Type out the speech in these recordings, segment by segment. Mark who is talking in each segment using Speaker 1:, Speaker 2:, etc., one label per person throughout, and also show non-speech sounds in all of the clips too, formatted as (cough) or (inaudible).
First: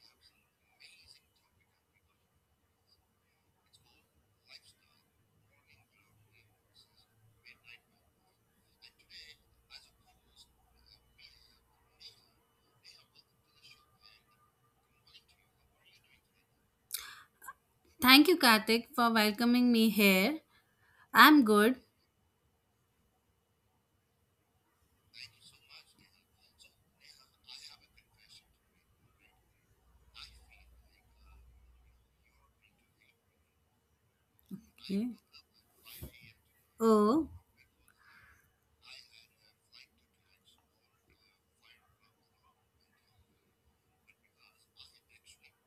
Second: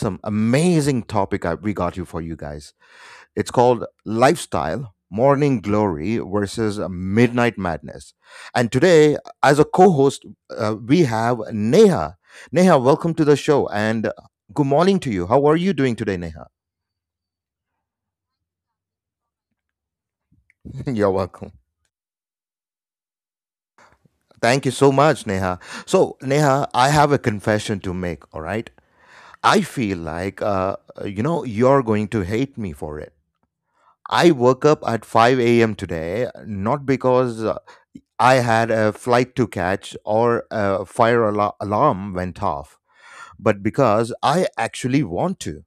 Speaker 1: some amazing topic we got you for you guys. It's called lifestyle, morning glory versus midnight madness. And today, as a co-host, we have Neha. Neha, welcome to the show, and good morning to you. How are you doing today, Neha?
Speaker 2: Thank you, Karthik, for welcoming me here.
Speaker 1: (laughs) You're
Speaker 2: I'm
Speaker 1: welcome.
Speaker 2: good.
Speaker 1: Thank you so much, Neha. So, Neha, I have a confession to make, all right? I feel like, you're going to hate me for it. I woke up at 5 a.m. today, not
Speaker 2: Oh,
Speaker 1: because I had a flight to catch or a alarm went off, but because I actually want to.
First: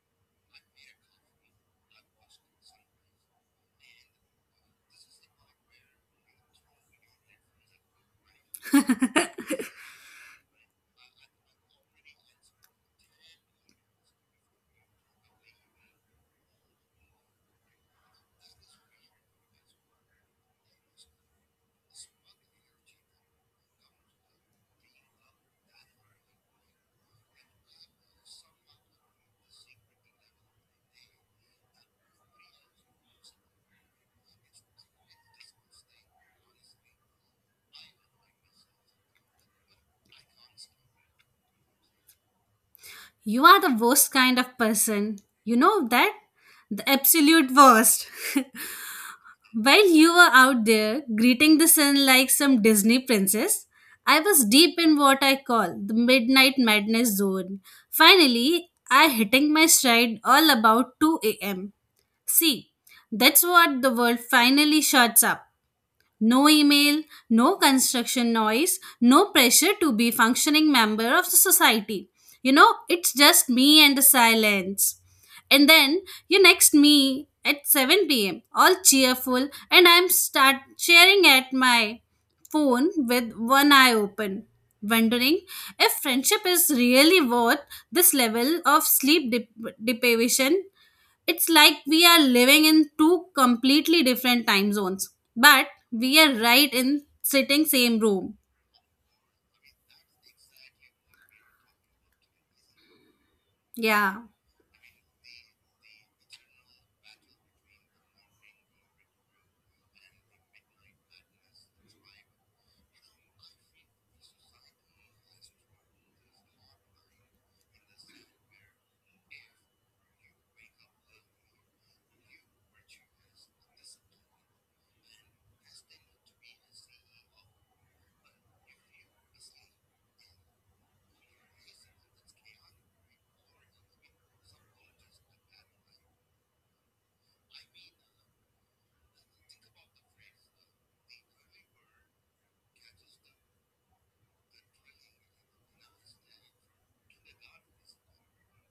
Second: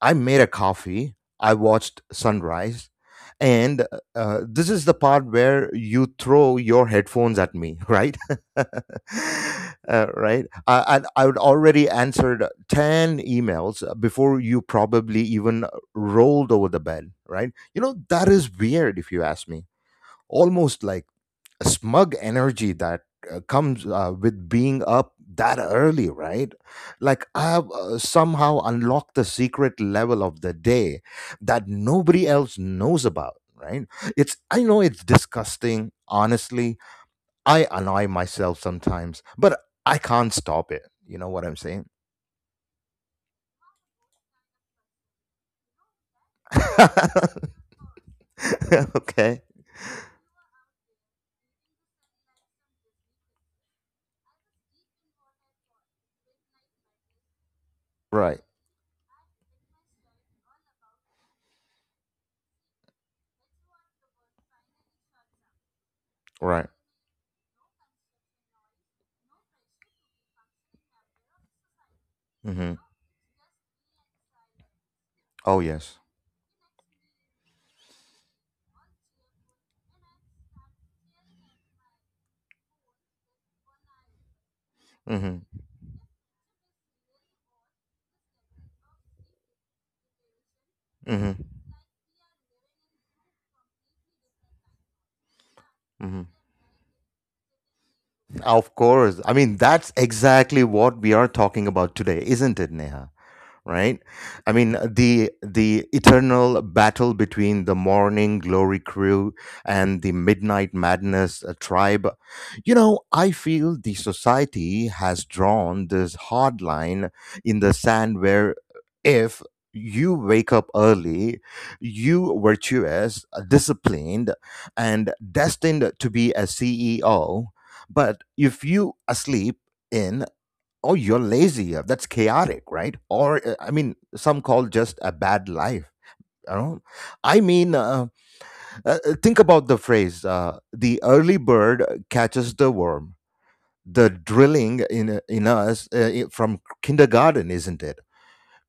Speaker 1: I made a coffee. I watched sunrise. And this is the part where you throw your headphones at me, (laughs) right? (laughs)
Speaker 2: (laughs)
Speaker 1: And I would already answered 10 emails before you probably even rolled over the bed, right? You know, that is weird if you ask me. Almost like smug energy that comes with being up that early, right? Like I have somehow unlocked the secret level of the day that nobody else knows about, right? It's I know it's disgusting, honestly. I annoy myself sometimes, but I can't stop it. You know what I'm saying?
Speaker 2: You are the worst kind of person. You know that? The
Speaker 1: (laughs)
Speaker 2: absolute worst. (laughs)
Speaker 1: Okay.
Speaker 2: While you were out there greeting the sun like some Disney princess, I was deep in what I call the midnight madness zone.
Speaker 1: Right.
Speaker 2: Finally, I hitting my stride all about 2 a.m. See, that's what the world finally shuts up. No
Speaker 1: Right.
Speaker 2: email, no construction noise, no pressure to be functioning member of the society. You know,
Speaker 1: Mhm.
Speaker 2: it's just me and the silence.
Speaker 1: Oh
Speaker 2: And then
Speaker 1: yes.
Speaker 2: you next me at 7 p.m., all cheerful, and I'm start sharing at my phone with one eye open, wondering
Speaker 1: Mhm.
Speaker 2: if friendship is really worth this level of sleep deprivation.
Speaker 1: Mhm.
Speaker 2: It's like we are living in two completely different time zones, but we are
Speaker 1: Mhm.
Speaker 2: right in sitting same room.
Speaker 1: Of course. I mean, that's exactly what we are talking about today, isn't it, Neha? Right,
Speaker 2: Yeah.
Speaker 1: I mean the eternal battle between the morning glory crew and the midnight madness tribe. You know, I feel the society has drawn this hard line in the sand where, if you wake up early, you virtuous, disciplined, and destined to be a CEO. But if you asleep in, oh, you're lazy. That's chaotic, right? Or I mean some call just a bad life, you know. I mean, think about the phrase, the early bird catches the worm. The drilling in us from kindergarten, isn't it?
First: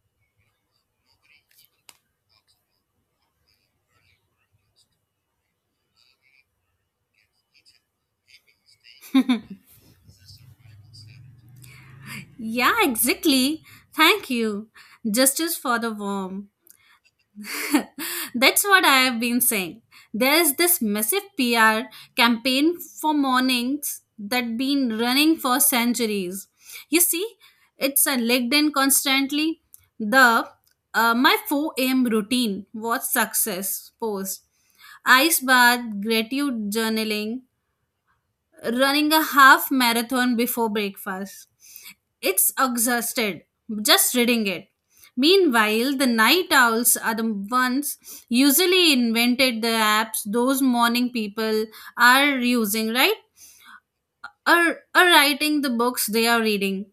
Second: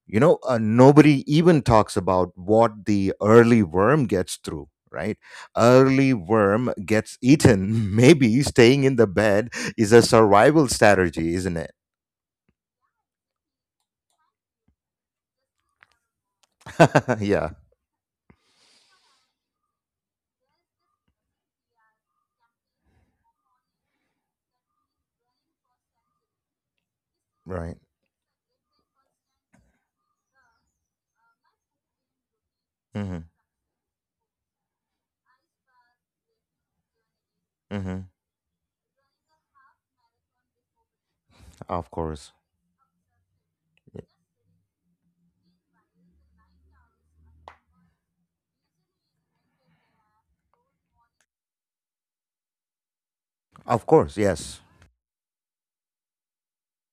Speaker 1: You know, nobody even talks about what the early worm gets through, right? Early worm gets eaten. (laughs) Maybe staying in the bed is a survival strategy, isn't it?
Speaker 2: Yeah, exactly. Thank you. Justice for the worm.
Speaker 1: (laughs) Yeah.
Speaker 2: That's what I have been saying. There is this massive PR campaign for mornings that been running for centuries. You see,
Speaker 1: Right.
Speaker 2: it's a LinkedIn constantly. The my 4 a.m. routine was
Speaker 1: Mm-hmm.
Speaker 2: success post ice bath, gratitude journaling,
Speaker 1: Mm-hmm.
Speaker 2: running a half marathon before breakfast.
Speaker 1: Of course.
Speaker 2: It's exhausted just reading it. Meanwhile, the night owls are the ones usually invented the apps those morning people are using, right?
Speaker 1: Of course, yes.
Speaker 2: Or, or writing the books they are reading.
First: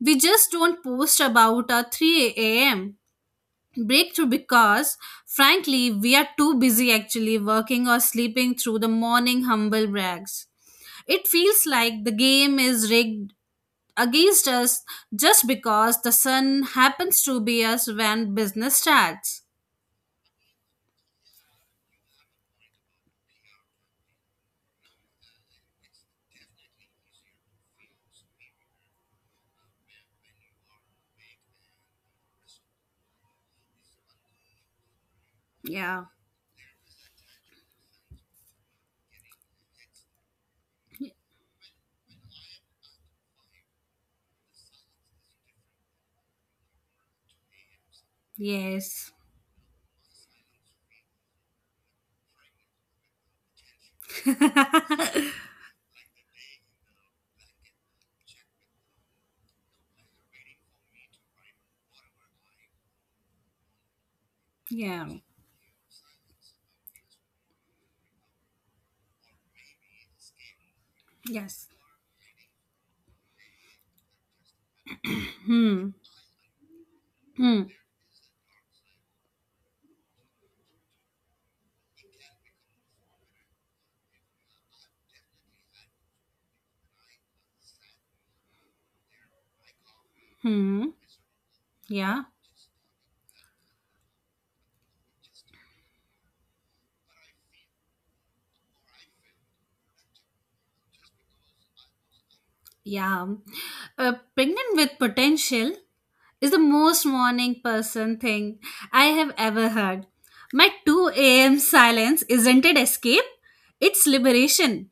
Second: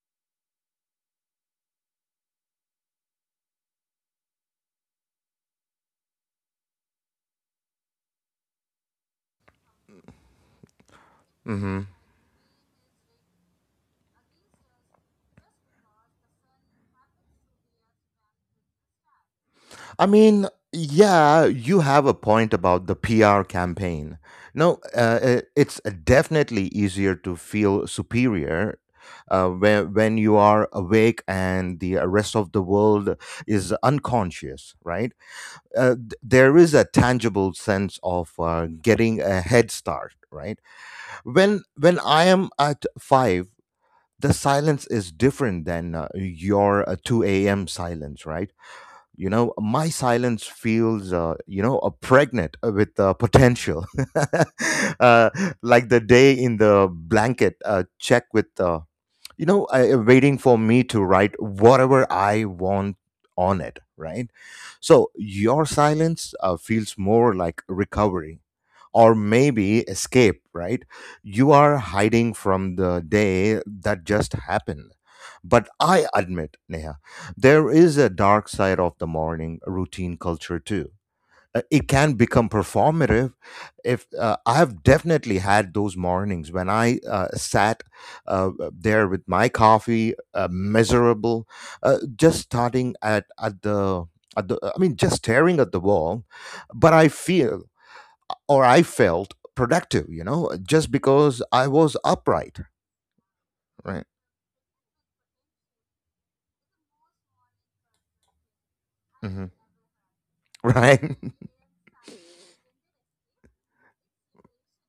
Speaker 2: We just don't post about our 3 a.m breakthrough because frankly we are too busy actually working or sleeping through the morning humble brags. It feels
Speaker 1: Mm-hmm.
Speaker 2: like the game is rigged against us just because the sun happens to be us when business starts.
Speaker 1: I mean, yeah, you have a point about the PR campaign. No, it's definitely easier to feel superior when you are awake and the rest of the world is unconscious, right?
Speaker 2: Yeah.
Speaker 1: There is a tangible sense of getting a head start, right? When I am at five, the silence is different than your 2 a.m. silence, right?
Speaker 2: Yes.
Speaker 1: You know, my silence feels, pregnant with potential. (laughs) Uh, like the day in the blanket, check with, waiting for me to write whatever I want on it, right?
Speaker 2: Yeah.
Speaker 1: So your silence feels more like recovery or maybe escape, right? You
Speaker 2: Yes.
Speaker 1: are hiding from the day that just happened. But
Speaker 2: Hmm.
Speaker 1: I admit, Neha,
Speaker 2: Hmm.
Speaker 1: there is a dark side of the morning routine culture too. It can become performative. If I have definitely had those mornings when I sat there with my coffee,
Speaker 2: Hmm.
Speaker 1: miserable,
Speaker 2: Yeah.
Speaker 1: just starting at the at the. I mean, just staring at the wall, but I feel or I felt productive, you know, just because I was upright,
Speaker 2: Yeah.
Speaker 1: right?
Speaker 2: Pregnant with potential is the most morning person thing I have
Speaker 1: Hmm.
Speaker 2: ever heard.
Speaker 1: (laughs)
Speaker 2: My
Speaker 1: Right?
Speaker 2: 2 a.m. silence isn't it escape, it's liberation.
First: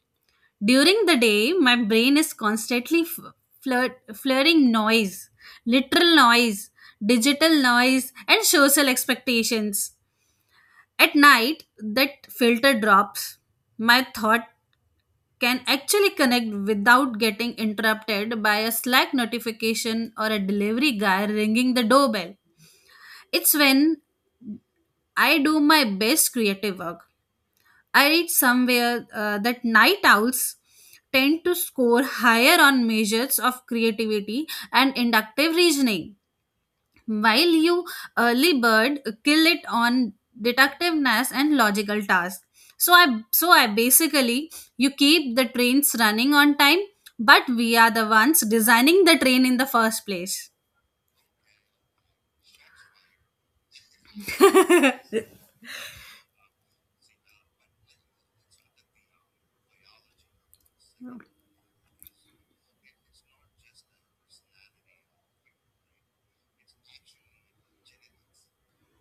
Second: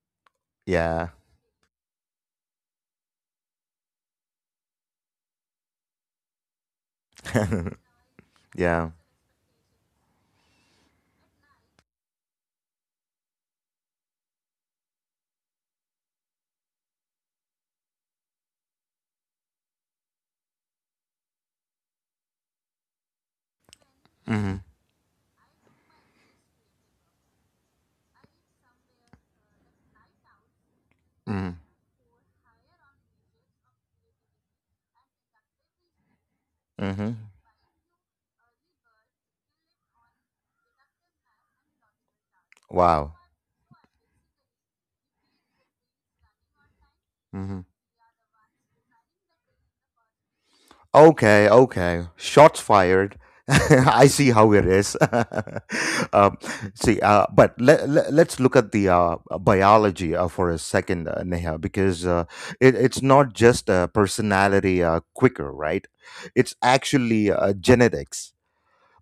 Speaker 1: (laughs)
Speaker 2: During
Speaker 1: Yeah.
Speaker 2: the day, my brain is constantly flirting noise, literal noise, digital
Speaker 1: (laughs)
Speaker 2: noise, and social
Speaker 1: Yeah.
Speaker 2: expectations. At night, that filter drops. My thought can actually connect without getting interrupted by a Slack notification or a delivery guy ringing the doorbell. It's when
Speaker 1: Hmm.
Speaker 2: I do my best creative work. I read somewhere that night owls tend to
Speaker 1: Hmm.
Speaker 2: score higher on measures of creativity and inductive reasoning
Speaker 1: Hmm.
Speaker 2: while you early bird kill it on detectiveness and logical tasks. So
Speaker 1: Wow.
Speaker 2: I so I basically you keep the trains running on time, but
Speaker 1: Hmm.
Speaker 2: we are the ones designing the train in the first place.
Speaker 1: Okay. Okay. Shots fired. (laughs) I see how it is.
Speaker 2: (laughs)
Speaker 1: (laughs) um, See, But us look at the biology for a second, Neha, because it's not just personality quicker, right? It's actually genetics.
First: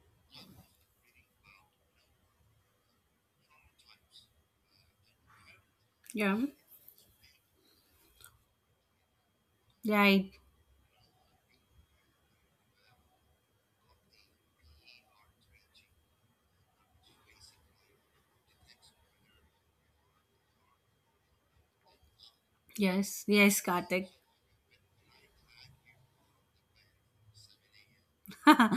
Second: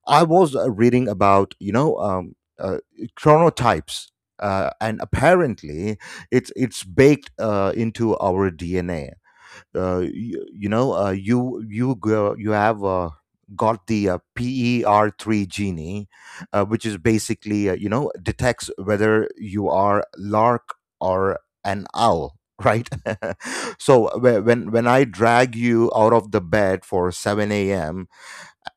Speaker 1: I was reading about, chronotypes, and apparently
Speaker 2: Yeah.
Speaker 1: it's baked into our DNA.
Speaker 2: Right.
Speaker 1: You know, you have got the PER3 gene, which is basically you know detects whether you are lark or an owl. Right,
Speaker 2: Yes. Yes,
Speaker 1: (laughs)
Speaker 2: Karthik.
Speaker 1: so when I drag you out of the bed for 7 a.m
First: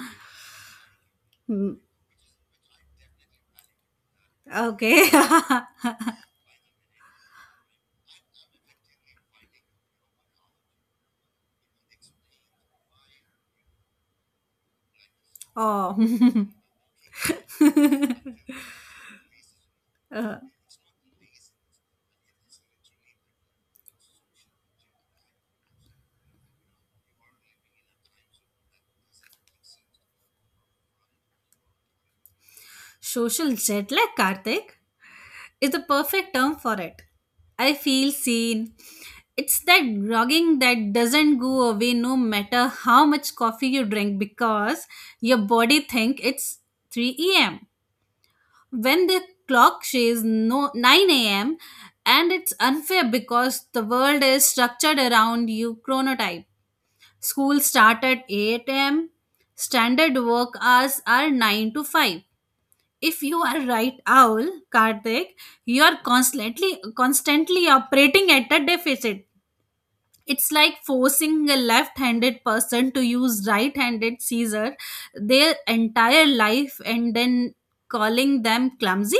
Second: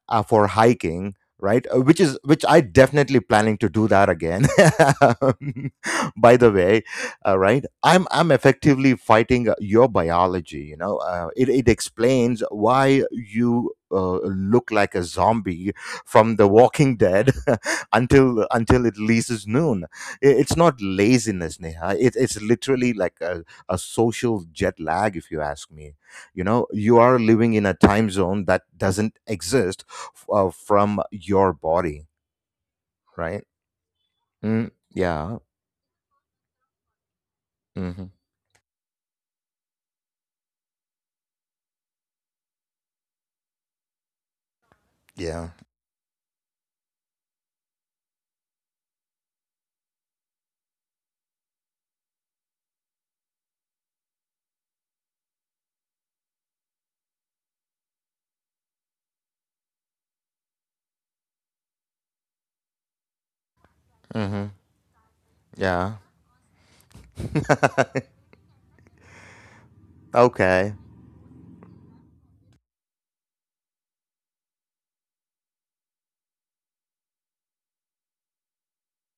Speaker 1: for hiking, right?
Speaker 2: Hmm.
Speaker 1: Which is which I definitely planning to do that again
Speaker 2: Okay. (laughs)
Speaker 1: (laughs) by the way, right, I'm effectively fighting your biology. You know, it explains why you look like a zombie
Speaker 2: Oh.
Speaker 1: from
Speaker 2: (laughs)
Speaker 1: the walking dead (laughs) until it leases noon.
Speaker 2: Uh,
Speaker 1: It's not laziness, Neha. It's literally like a social jet lag, if you ask me. You know, you are living in a time zone that doesn't exist from your body, right?
Speaker 2: Social jet lag,
Speaker 1: Mm,
Speaker 2: Karthik,
Speaker 1: yeah.
Speaker 2: is the perfect term for it. I feel
Speaker 1: Hmm.
Speaker 2: seen. It's that grogging that doesn't go away no matter how much coffee you drink because your
Speaker 1: Yeah.
Speaker 2: body think it's 3 a.m. when the clock says no 9 a.m. And it's unfair because the world is structured around you chronotype. School start at 8 a.m. Standard work hours are 9 to 5 if you are right owl,
Speaker 1: Hmm.
Speaker 2: Karthik. You
Speaker 1: Yeah.
Speaker 2: are constantly
Speaker 1: (laughs)
Speaker 2: operating at a deficit. It's
Speaker 1: Okay.
Speaker 2: like forcing a left-handed person to use right-handed scissor their entire life and then calling them clumsy.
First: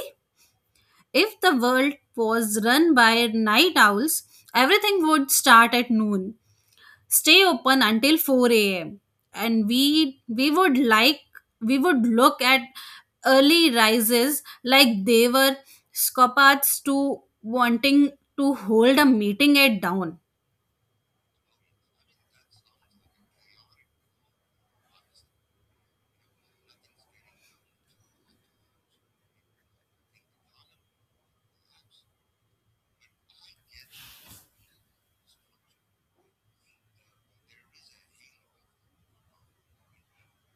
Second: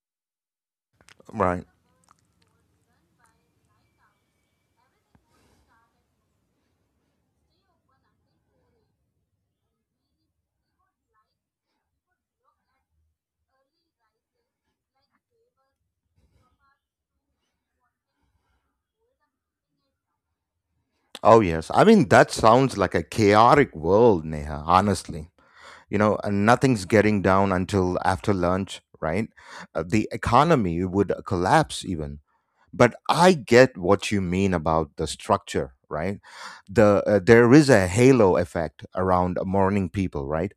Speaker 2: If the
Speaker 1: Right.
Speaker 2: world was run by night owls, everything would start at noon, stay open until 4 a.m, and we would like we would look at early rises like they were scopards to wanting to hold a meeting at down.
Speaker 1: Oh, yes. I mean, that sounds like a chaotic world, Neha, honestly. You know, nothing's getting down until after lunch, right? The economy would collapse even. But I get what you mean about the structure, right? The there is a halo effect around morning people, right?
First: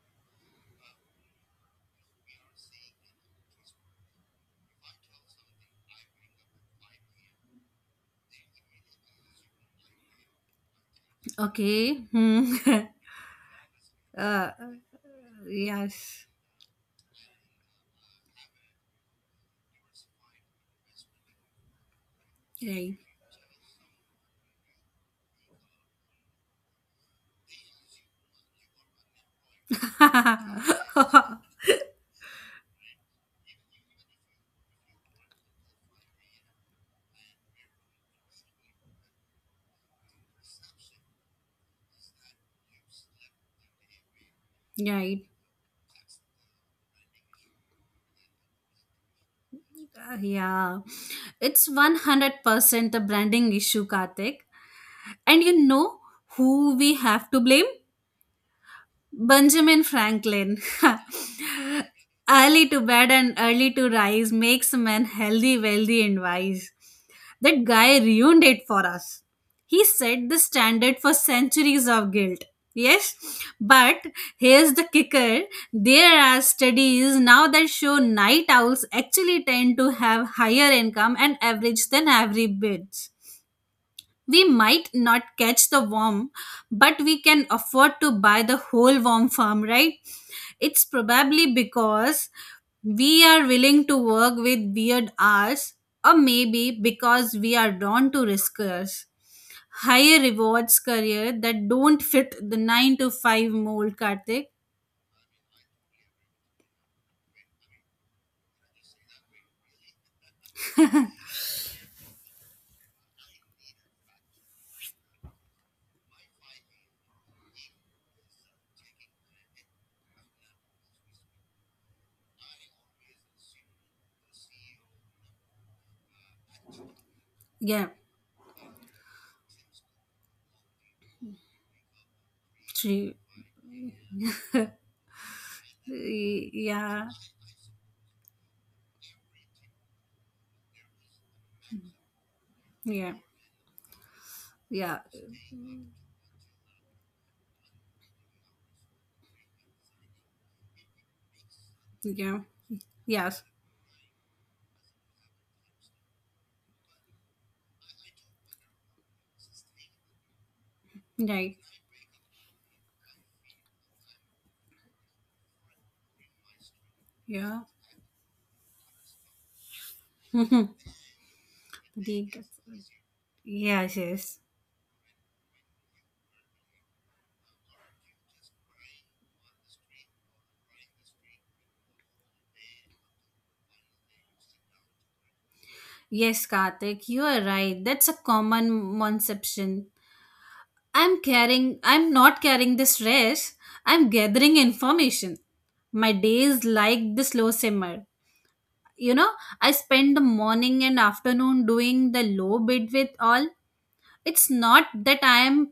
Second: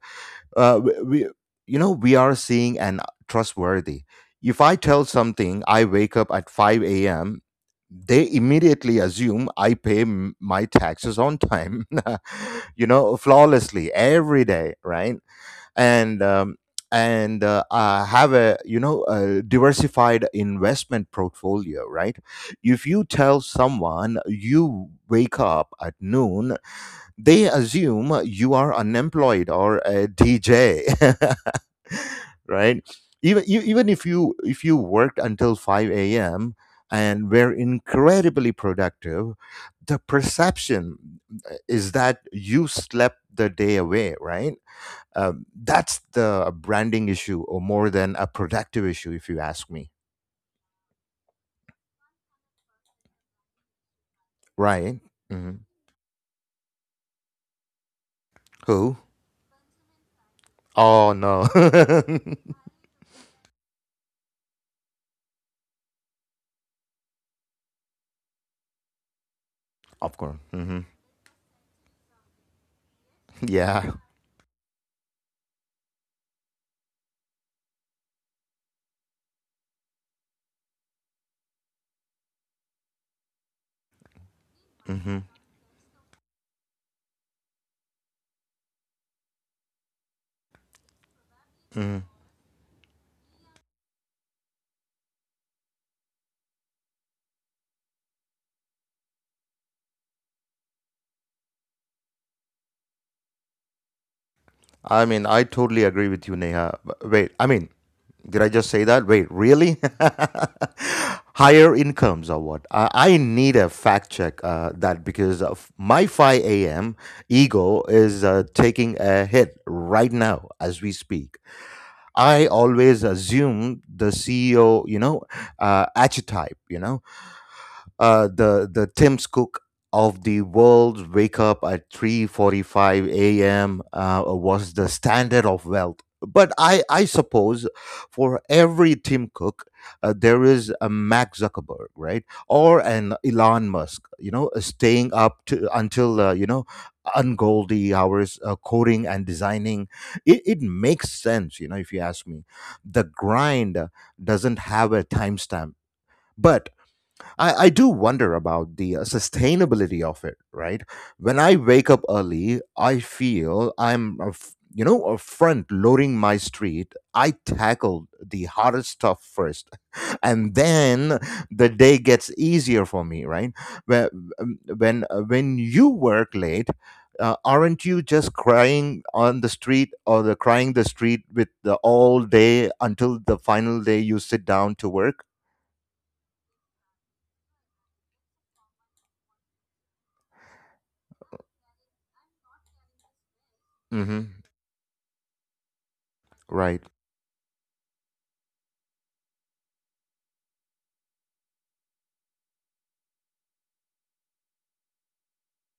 Speaker 1: we You know we are seeing and trustworthy. If I tell something I wake up at 5 a.m, they immediately assume I pay my taxes on time
Speaker 2: Okay. Hmm.
Speaker 1: (laughs) you know flawlessly
Speaker 2: (laughs)
Speaker 1: every
Speaker 2: uh,
Speaker 1: day, right? And
Speaker 2: yes.
Speaker 1: have a you know a diversified investment portfolio, right? If
Speaker 2: Right.
Speaker 1: you tell someone you wake up at noon, they assume you are unemployed or a
Speaker 2: (laughs)
Speaker 1: DJ, (laughs) right? Even you, even if you worked until five a.m. and were incredibly productive, the perception is that you slept the day away, right?
Speaker 2: Right.
Speaker 1: That's the branding issue, or more than a productive issue, if you ask me,
Speaker 2: Yeah, it's 100% a branding issue, kartik
Speaker 1: right?
Speaker 2: and you
Speaker 1: Hmm.
Speaker 2: know who we have to blame.
Speaker 1: Who?
Speaker 2: Benjamin Franklin.
Speaker 1: Oh no,
Speaker 2: (laughs) Early to bed and early to rise makes a man healthy, wealthy, and wise. That guy ruined it for us. He
Speaker 1: (laughs) of
Speaker 2: set
Speaker 1: course.
Speaker 2: the
Speaker 1: Hmm.
Speaker 2: standard for centuries of guilt. Yes,
Speaker 1: Yeah.
Speaker 2: but here's the kicker. There are studies now that show night owls actually tend to have higher income and average than average birds. We might
Speaker 1: Hmm.
Speaker 2: not catch the worm, but we can afford to buy the whole worm farm, right? It's probably because we are willing to work with weird hours, or maybe because we are drawn to riskers. Higher rewards career that don't fit the 9 to 5 mold, Karthik.
Speaker 1: I mean, I totally agree with you, Neha. But wait, I mean, did I just say that? Wait, really? (laughs) Higher incomes or what? I need a fact check that because of my 5 a.m. ego is taking a hit right now as we speak. I always assume the CEO, you know, archetype, you know.
Speaker 2: Yeah,
Speaker 1: The Tim's Cook of the world wake up at 3:45
Speaker 2: true.
Speaker 1: a.m. Was the standard of wealth. But
Speaker 2: Y-
Speaker 1: I
Speaker 2: Yeah,
Speaker 1: suppose for every Tim Cook, there is a Mark Zuckerberg, right, or an
Speaker 2: yeah,
Speaker 1: Elon Musk. You know,
Speaker 2: yeah,
Speaker 1: staying up to until ungoldy hours, coding and designing. It makes sense, you know, if you ask me.
Speaker 2: yeah,
Speaker 1: The
Speaker 2: yes,
Speaker 1: grind doesn't have a timestamp. But I do wonder about the sustainability of it, right? When I
Speaker 2: right,
Speaker 1: wake up early, I feel I'm, a f- you know, a front loading my street. I
Speaker 2: yeah.
Speaker 1: tackle the hardest stuff first, (laughs) and
Speaker 2: (laughs)
Speaker 1: then the day gets
Speaker 2: Indeed.
Speaker 1: easier for me, right?
Speaker 2: Yes,
Speaker 1: Whe-
Speaker 2: yes.
Speaker 1: when you work late, aren't you just crying on the street or the crying the street with the all day until the final day you sit down to work?
Speaker 2: Yes, Karthik, you are right. That's a common misconception. I'm not carrying the stress. I'm
Speaker 1: Mm-hmm.
Speaker 2: gathering information. My day is
Speaker 1: Right.
Speaker 2: like the slow simmer. You know, I spend the morning and afternoon doing the low bit with all. It's not that I am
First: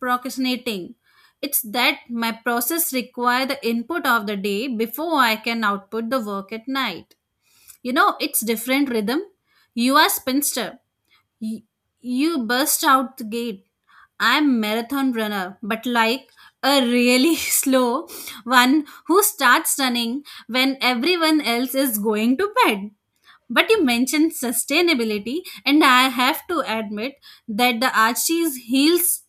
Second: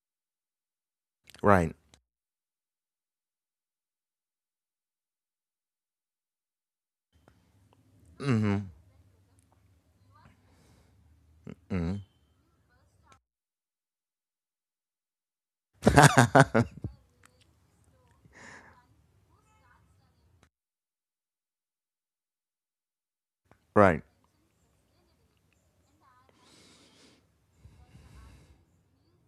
Speaker 2: procrastinating. It's
Speaker 1: Right.
Speaker 2: that my process require the input of the day before I can output the work at night. You know, it's
Speaker 1: Hmm.
Speaker 2: different rhythm. You are spinster. You,
Speaker 1: Hmm.
Speaker 2: you burst out the gate. I'm marathon runner, but like a really (laughs) slow one who starts running when everyone else is going to bed. But you
Speaker 1: Right.
Speaker 2: mentioned sustainability, and I have to admit that the Archie's heels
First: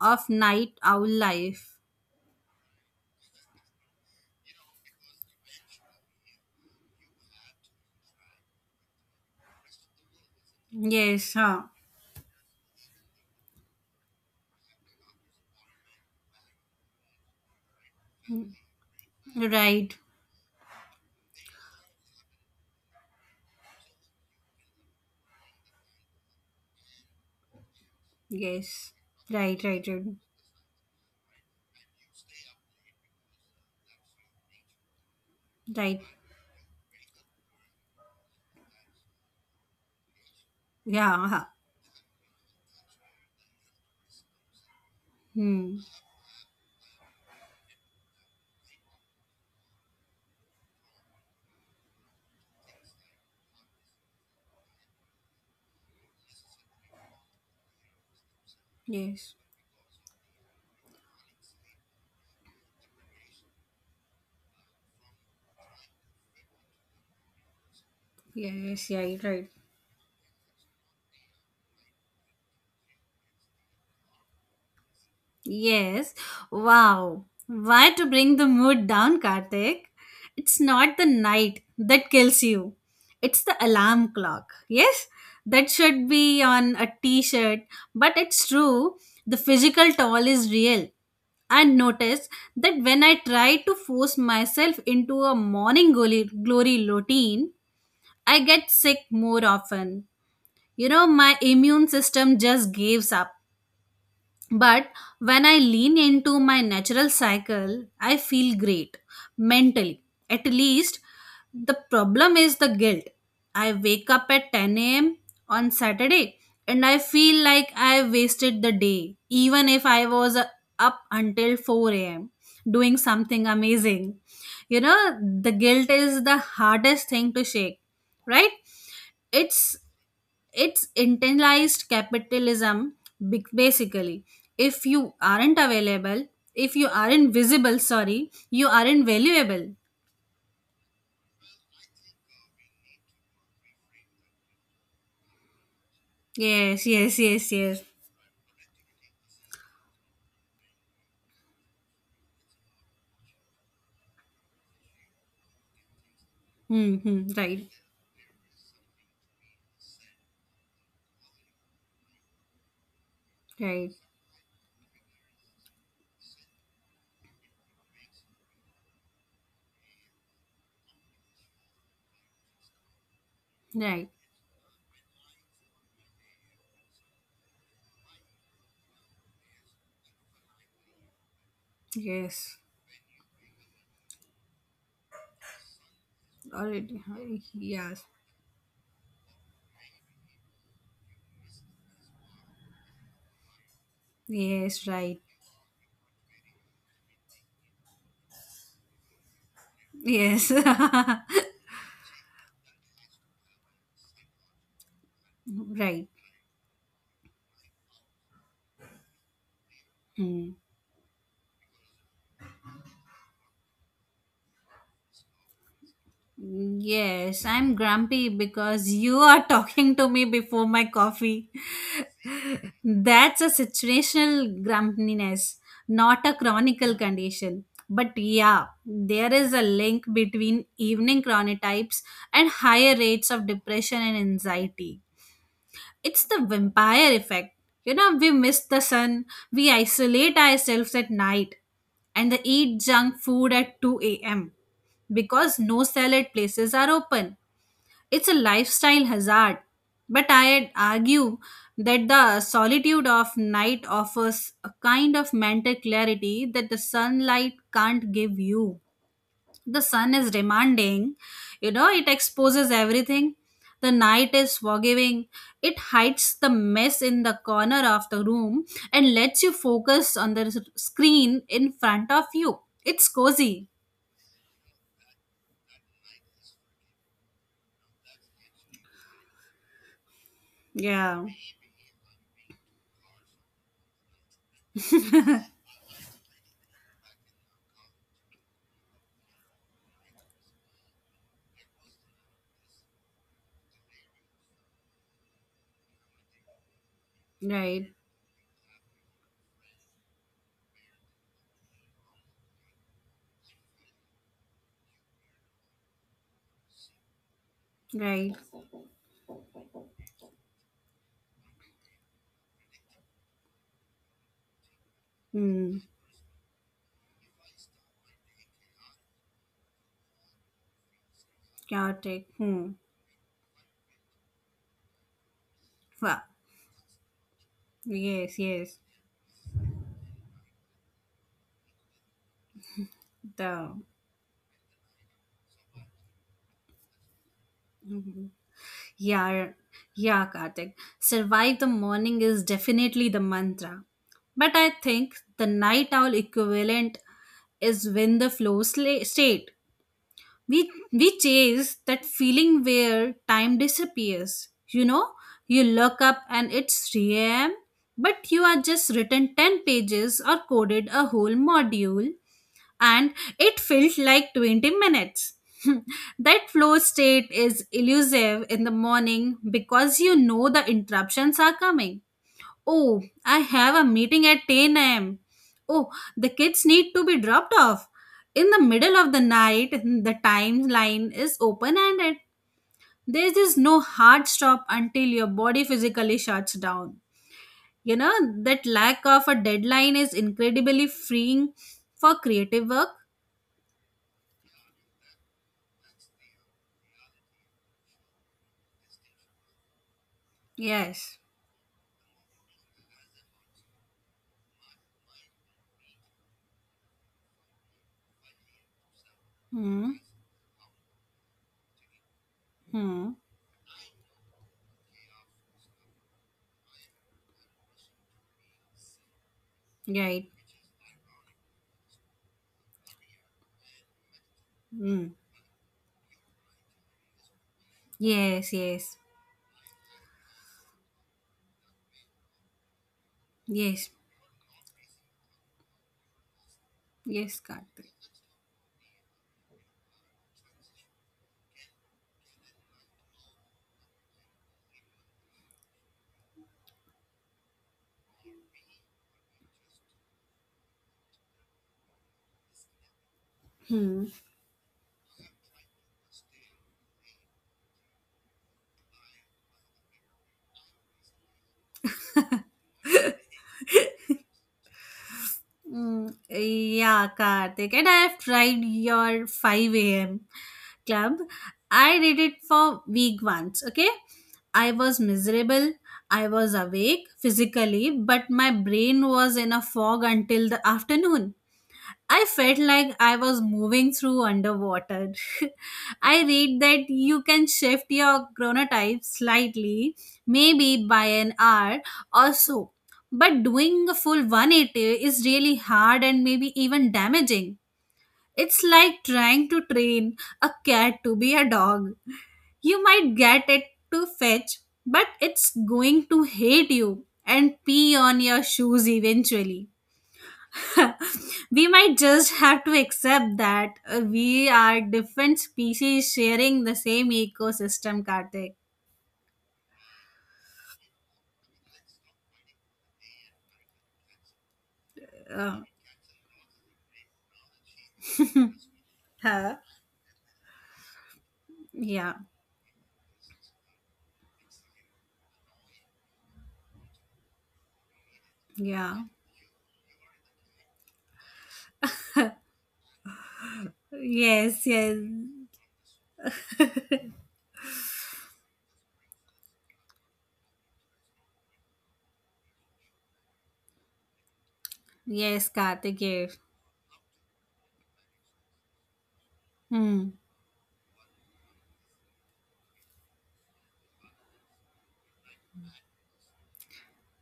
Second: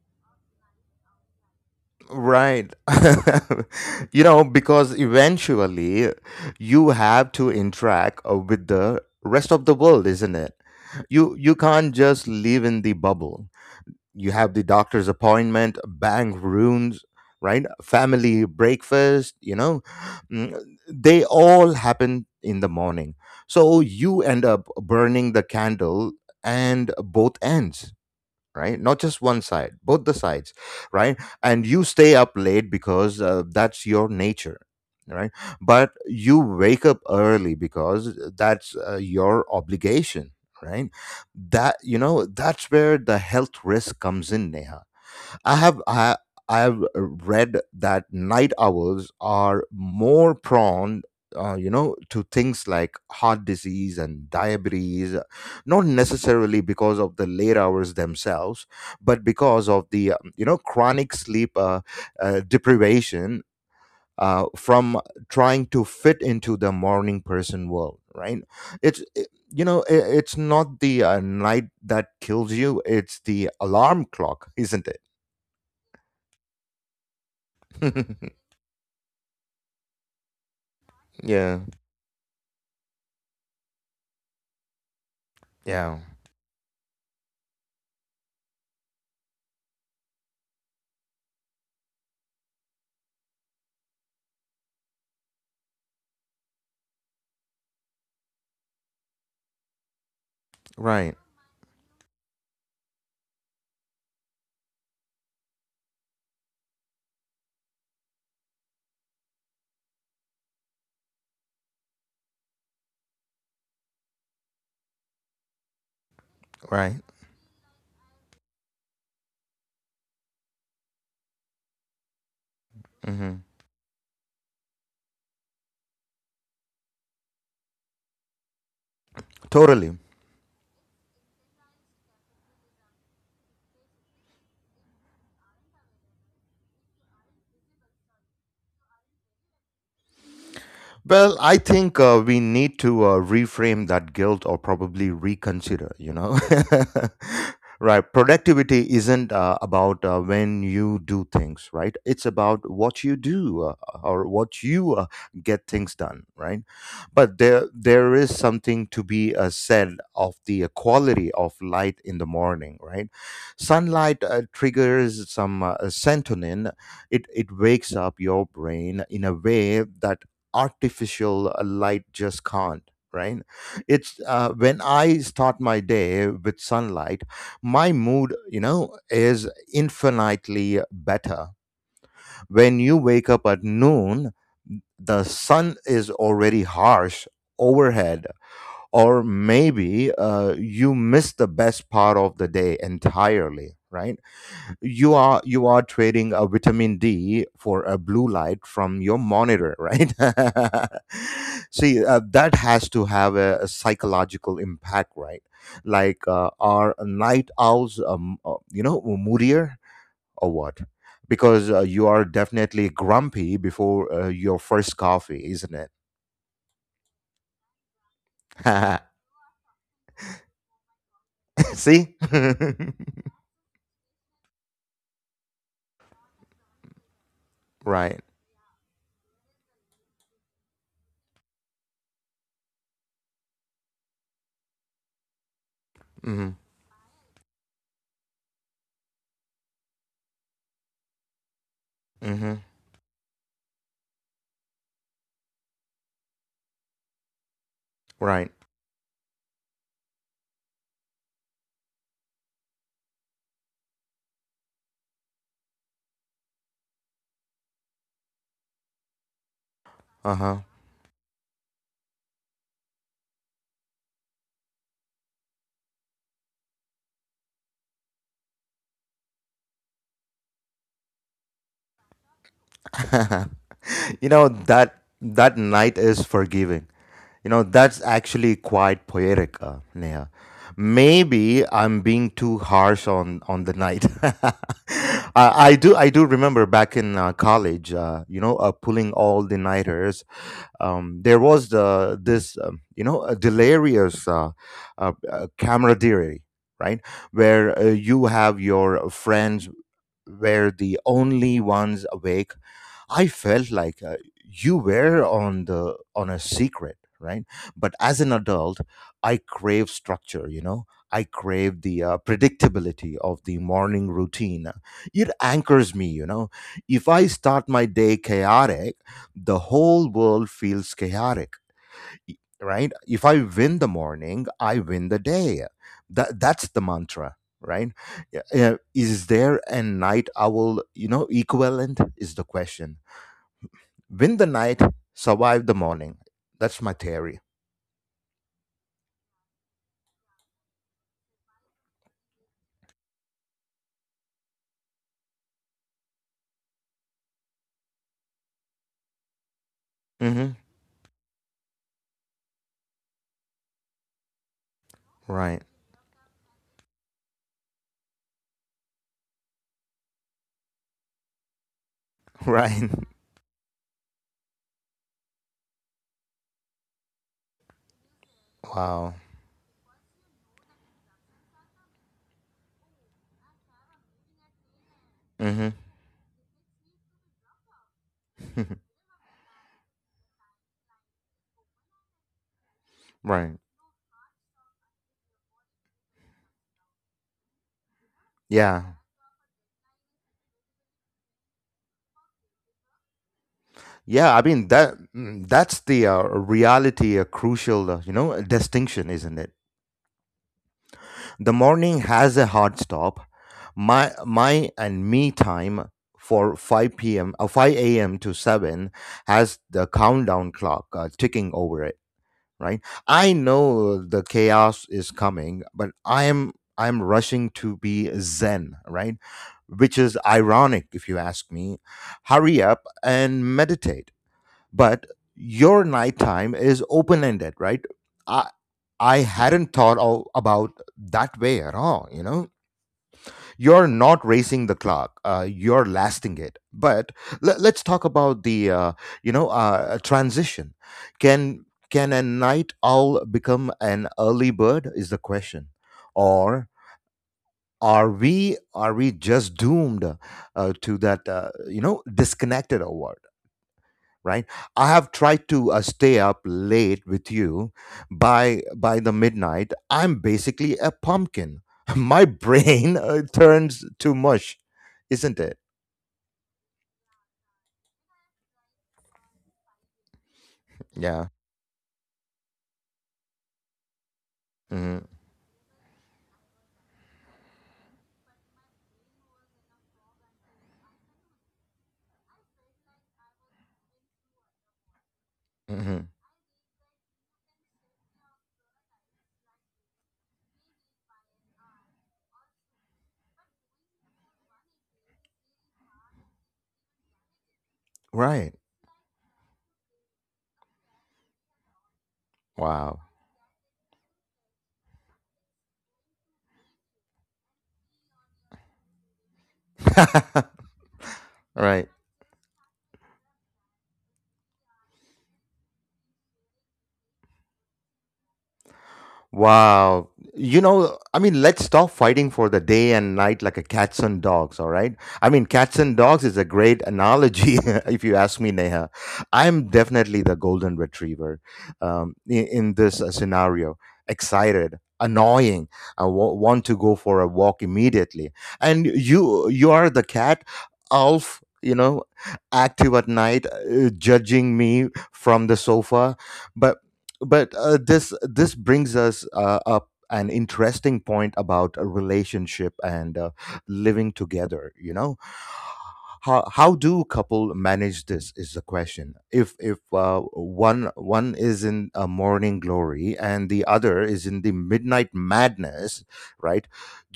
Speaker 2: of night owl life.
Speaker 1: Right. (laughs) You know, because eventually you have to interact with the rest of the world, isn't it?
Speaker 2: Yes,
Speaker 1: You
Speaker 2: huh.
Speaker 1: can't just live in the bubble. You have the doctor's appointment, bank rooms, right? Family breakfast, you know.
Speaker 2: Right.
Speaker 1: Mm, they all happen in the morning. So you end up burning the candle and both ends, right?
Speaker 2: Yes.
Speaker 1: Not just one
Speaker 2: Right,
Speaker 1: side,
Speaker 2: right, right.
Speaker 1: both the sides, right? And you stay up late because that's your nature, right? But
Speaker 2: Right.
Speaker 1: you wake up early because that's your obligation, right?
Speaker 2: Yeah. Huh.
Speaker 1: That, you know, that's where the health risk comes in, Neha. I
Speaker 2: Hmm.
Speaker 1: have I I have read that night owls are more prone, to things like heart disease and diabetes, not necessarily because of the late hours themselves, but
Speaker 2: Yes.
Speaker 1: because of the you know chronic sleep deprivation. From trying to fit into the morning person world, right?
Speaker 2: Yes, yeah, right.
Speaker 1: You know, it's not the night that kills you; it's the alarm clock, isn't
Speaker 2: Yes. Wow. Why to
Speaker 1: it?
Speaker 2: bring
Speaker 1: (laughs)
Speaker 2: the mood down, Karthik? It's not the
Speaker 1: Yeah.
Speaker 2: night that kills you. It's the alarm clock. Yes? That
Speaker 1: Yeah.
Speaker 2: should be on a t-shirt, but it's true. The physical toll is real. And notice that when I try to force myself into a morning glory routine, I get sick more often. You know,
Speaker 1: Right.
Speaker 2: my immune system just gives up. But when I lean into my natural cycle, I feel great mentally. At least the problem is the guilt. I wake up at 10 a.m. on Saturday and
Speaker 1: Right.
Speaker 2: I feel like I wasted the day, even if I was up until 4 a.m. doing
Speaker 1: Hmm.
Speaker 2: something amazing. You know, the guilt is the hardest thing to shake, right? It's
Speaker 1: Totally.
Speaker 2: it's internalized capitalism, basically. If you aren't available, if you aren't visible, sorry, you aren't valuable.
Speaker 1: Well, I think we need to reframe that guilt or probably reconsider, you know.
Speaker 2: Yes, yes, yes,
Speaker 1: (laughs)
Speaker 2: yes.
Speaker 1: Right. Productivity isn't about when you do things, right? It's about what you do or what you get things done, right?
Speaker 2: Mm-hmm.
Speaker 1: But
Speaker 2: Right.
Speaker 1: there is something to be said of the quality of light in the morning, right?
Speaker 2: Right.
Speaker 1: Sunlight triggers some serotonin. It wakes up your brain in a way that artificial light just can't, right.
Speaker 2: Right.
Speaker 1: it's When I start my day with sunlight, my mood is infinitely better.
Speaker 2: Yes.
Speaker 1: When you wake up at noon, the sun is already
Speaker 2: Already.
Speaker 1: harsh
Speaker 2: Yes,
Speaker 1: overhead, or maybe you miss the best part of the day entirely, right.
Speaker 2: yes.
Speaker 1: you
Speaker 2: Right.
Speaker 1: are you are trading a vitamin D for a blue light from your monitor, right?
Speaker 2: Yes. (laughs)
Speaker 1: (laughs) See, that has to have a psychological impact, right?
Speaker 2: Right.
Speaker 1: Like, are night owls moodier
Speaker 2: Hmm.
Speaker 1: or what? Because you are definitely grumpy before your first coffee, isn't
Speaker 2: Yes, I'm grumpy because
Speaker 1: it?
Speaker 2: you are talking to me before my coffee.
Speaker 1: (laughs) See, (laughs)
Speaker 2: That's a situational grumpiness, not a chronical condition. But
Speaker 1: right?
Speaker 2: yeah, there is a link between evening chronotypes and higher rates of depression and anxiety. It's the
Speaker 1: Hmm.
Speaker 2: vampire effect. You know, we miss the sun, we isolate ourselves at night, and they
Speaker 1: Hmm.
Speaker 2: eat junk food at 2 a.m. because no salad places are open. It's a
Speaker 1: Right.
Speaker 2: lifestyle hazard. But I'd argue that the solitude of night offers a kind of mental clarity that the sunlight can't give you. The sun is
Speaker 1: Uh
Speaker 2: demanding, you know. It exposes everything. The night is forgiving. It hides the mess in the corner of the room and lets you focus on the screen in front of you. It's
Speaker 1: huh.
Speaker 2: cozy.
Speaker 1: (laughs) You know that that night is forgiving. You know, that's actually quite poetic, Neha.
Speaker 2: Yeah.
Speaker 1: Maybe I'm being too harsh on the night. (laughs) I do remember back in college, pulling all the nighters. There was the this you know a delirious camaraderie, right? Where
Speaker 2: Right.
Speaker 1: you have your friends were the only ones awake. I felt like you were on a secret, right? But as
Speaker 2: Right.
Speaker 1: an adult, I crave structure. You know, I crave the predictability of the morning routine. It
Speaker 2: Hmm.
Speaker 1: anchors me. You know, if I start my day chaotic, the whole world feels chaotic.
Speaker 2: Chaotic.
Speaker 1: y-
Speaker 2: Hmm.
Speaker 1: right, if I win the morning, I win the day.
Speaker 2: Wow.
Speaker 1: That's the mantra, right?
Speaker 2: Yes.
Speaker 1: Yeah,
Speaker 2: Yes.
Speaker 1: yeah, is there a night owl equivalent, is the question.
Speaker 2: The.
Speaker 1: Win the night, survive the morning, that's my theory.
Speaker 2: Mhm. Yeah, yeah, Kartik. Survive the morning is definitely the mantra. But I think the night owl equivalent is win the flow state.
Speaker 1: Hmm.
Speaker 2: we we chase that feeling where time disappears. You know, you
Speaker 1: Right.
Speaker 2: look up and it's 3 a.m. but you are just written 10 pages or coded a whole module,
Speaker 1: (laughs) Right.
Speaker 2: and it felt like 20 minutes. (laughs) That flow state is elusive in the
Speaker 1: Wow.
Speaker 2: morning because you know the interruptions are coming. Oh, I have a meeting at 10 am.
Speaker 1: Hmm.
Speaker 2: Oh, the kids need to be dropped off. In the
Speaker 1: (laughs)
Speaker 2: middle of the night, the timeline is open ended. There is
Speaker 1: Right.
Speaker 2: no hard stop until your body physically shuts down. You know, that
Speaker 1: Yeah,
Speaker 2: lack of a deadline is incredibly freeing for creative work.
Speaker 1: yeah, I mean that, that's the reality, a crucial distinction, isn't it?
Speaker 2: Yes.
Speaker 1: The morning has a hard stop. My and me time for 5 p.m. or 5 a.m. to 7 has the
Speaker 2: Hmm.
Speaker 1: countdown clock ticking over it. Right.
Speaker 2: Hmm.
Speaker 1: I know the chaos is coming, but I am rushing to be zen. Right, which is
Speaker 2: Right.
Speaker 1: ironic if you ask me. Hurry up and meditate. But
Speaker 2: Hmm.
Speaker 1: your nighttime is open ended, right? I
Speaker 2: Yes, yes.
Speaker 1: I hadn't thought of, about that way at all. You know, you're
Speaker 2: Yes.
Speaker 1: not racing the clock; you're lasting it. But
Speaker 2: Yes,
Speaker 1: let's talk
Speaker 2: Karthik.
Speaker 1: about the transition. Can a night owl become an early bird, is the question? Or are we just doomed to that disconnected hour?
Speaker 2: Hmm.
Speaker 1: Right. I have tried to stay up late with you. By the midnight, I'm basically a pumpkin. (laughs) My brain turns to mush, isn't it?
Speaker 2: Mm, yeah, Karthik. And I have tried your 5 a.m. club.
Speaker 1: Yeah.
Speaker 2: I did it for week once, okay? I was
Speaker 1: Hmm.
Speaker 2: miserable. I was awake physically, but my brain was in a fog until the afternoon. I felt like I was moving through underwater. (laughs)
Speaker 1: Hmm.
Speaker 2: I read that you can shift your chronotype slightly, maybe by an hour or so. But doing a full 180 is really hard and maybe even damaging.
Speaker 1: Right.
Speaker 2: It's like trying to train a cat to be a dog. You
Speaker 1: Wow.
Speaker 2: might get it to fetch, but it's going to hate you and pee on your shoes eventually.
Speaker 1: (laughs)
Speaker 2: We
Speaker 1: Right.
Speaker 2: might just have to accept that we are different species sharing the same ecosystem, Kartik.
Speaker 1: Wow. You know, I mean, let's stop fighting for the day and night like a cats and dogs, all right? I mean,
Speaker 2: Uh,
Speaker 1: cats and dogs is a great analogy, (laughs) if you ask me, Neha.
Speaker 2: huh?
Speaker 1: I'm definitely the golden retriever,
Speaker 2: Yeah.
Speaker 1: in, this scenario. Excited, annoying. I want to go for a walk immediately. And
Speaker 2: Yeah.
Speaker 1: you are the cat, Alf, you know, active at night, judging
Speaker 2: Yes.
Speaker 1: me
Speaker 2: Yes.
Speaker 1: from the sofa. But this brings us up an interesting point about a relationship and living together, you know.
Speaker 2: Yes, Kartik. Yes.
Speaker 1: How do couple manage, this is the question. if if
Speaker 2: Hmm.
Speaker 1: uh, one one is in a morning glory and the other is in the midnight madness, right?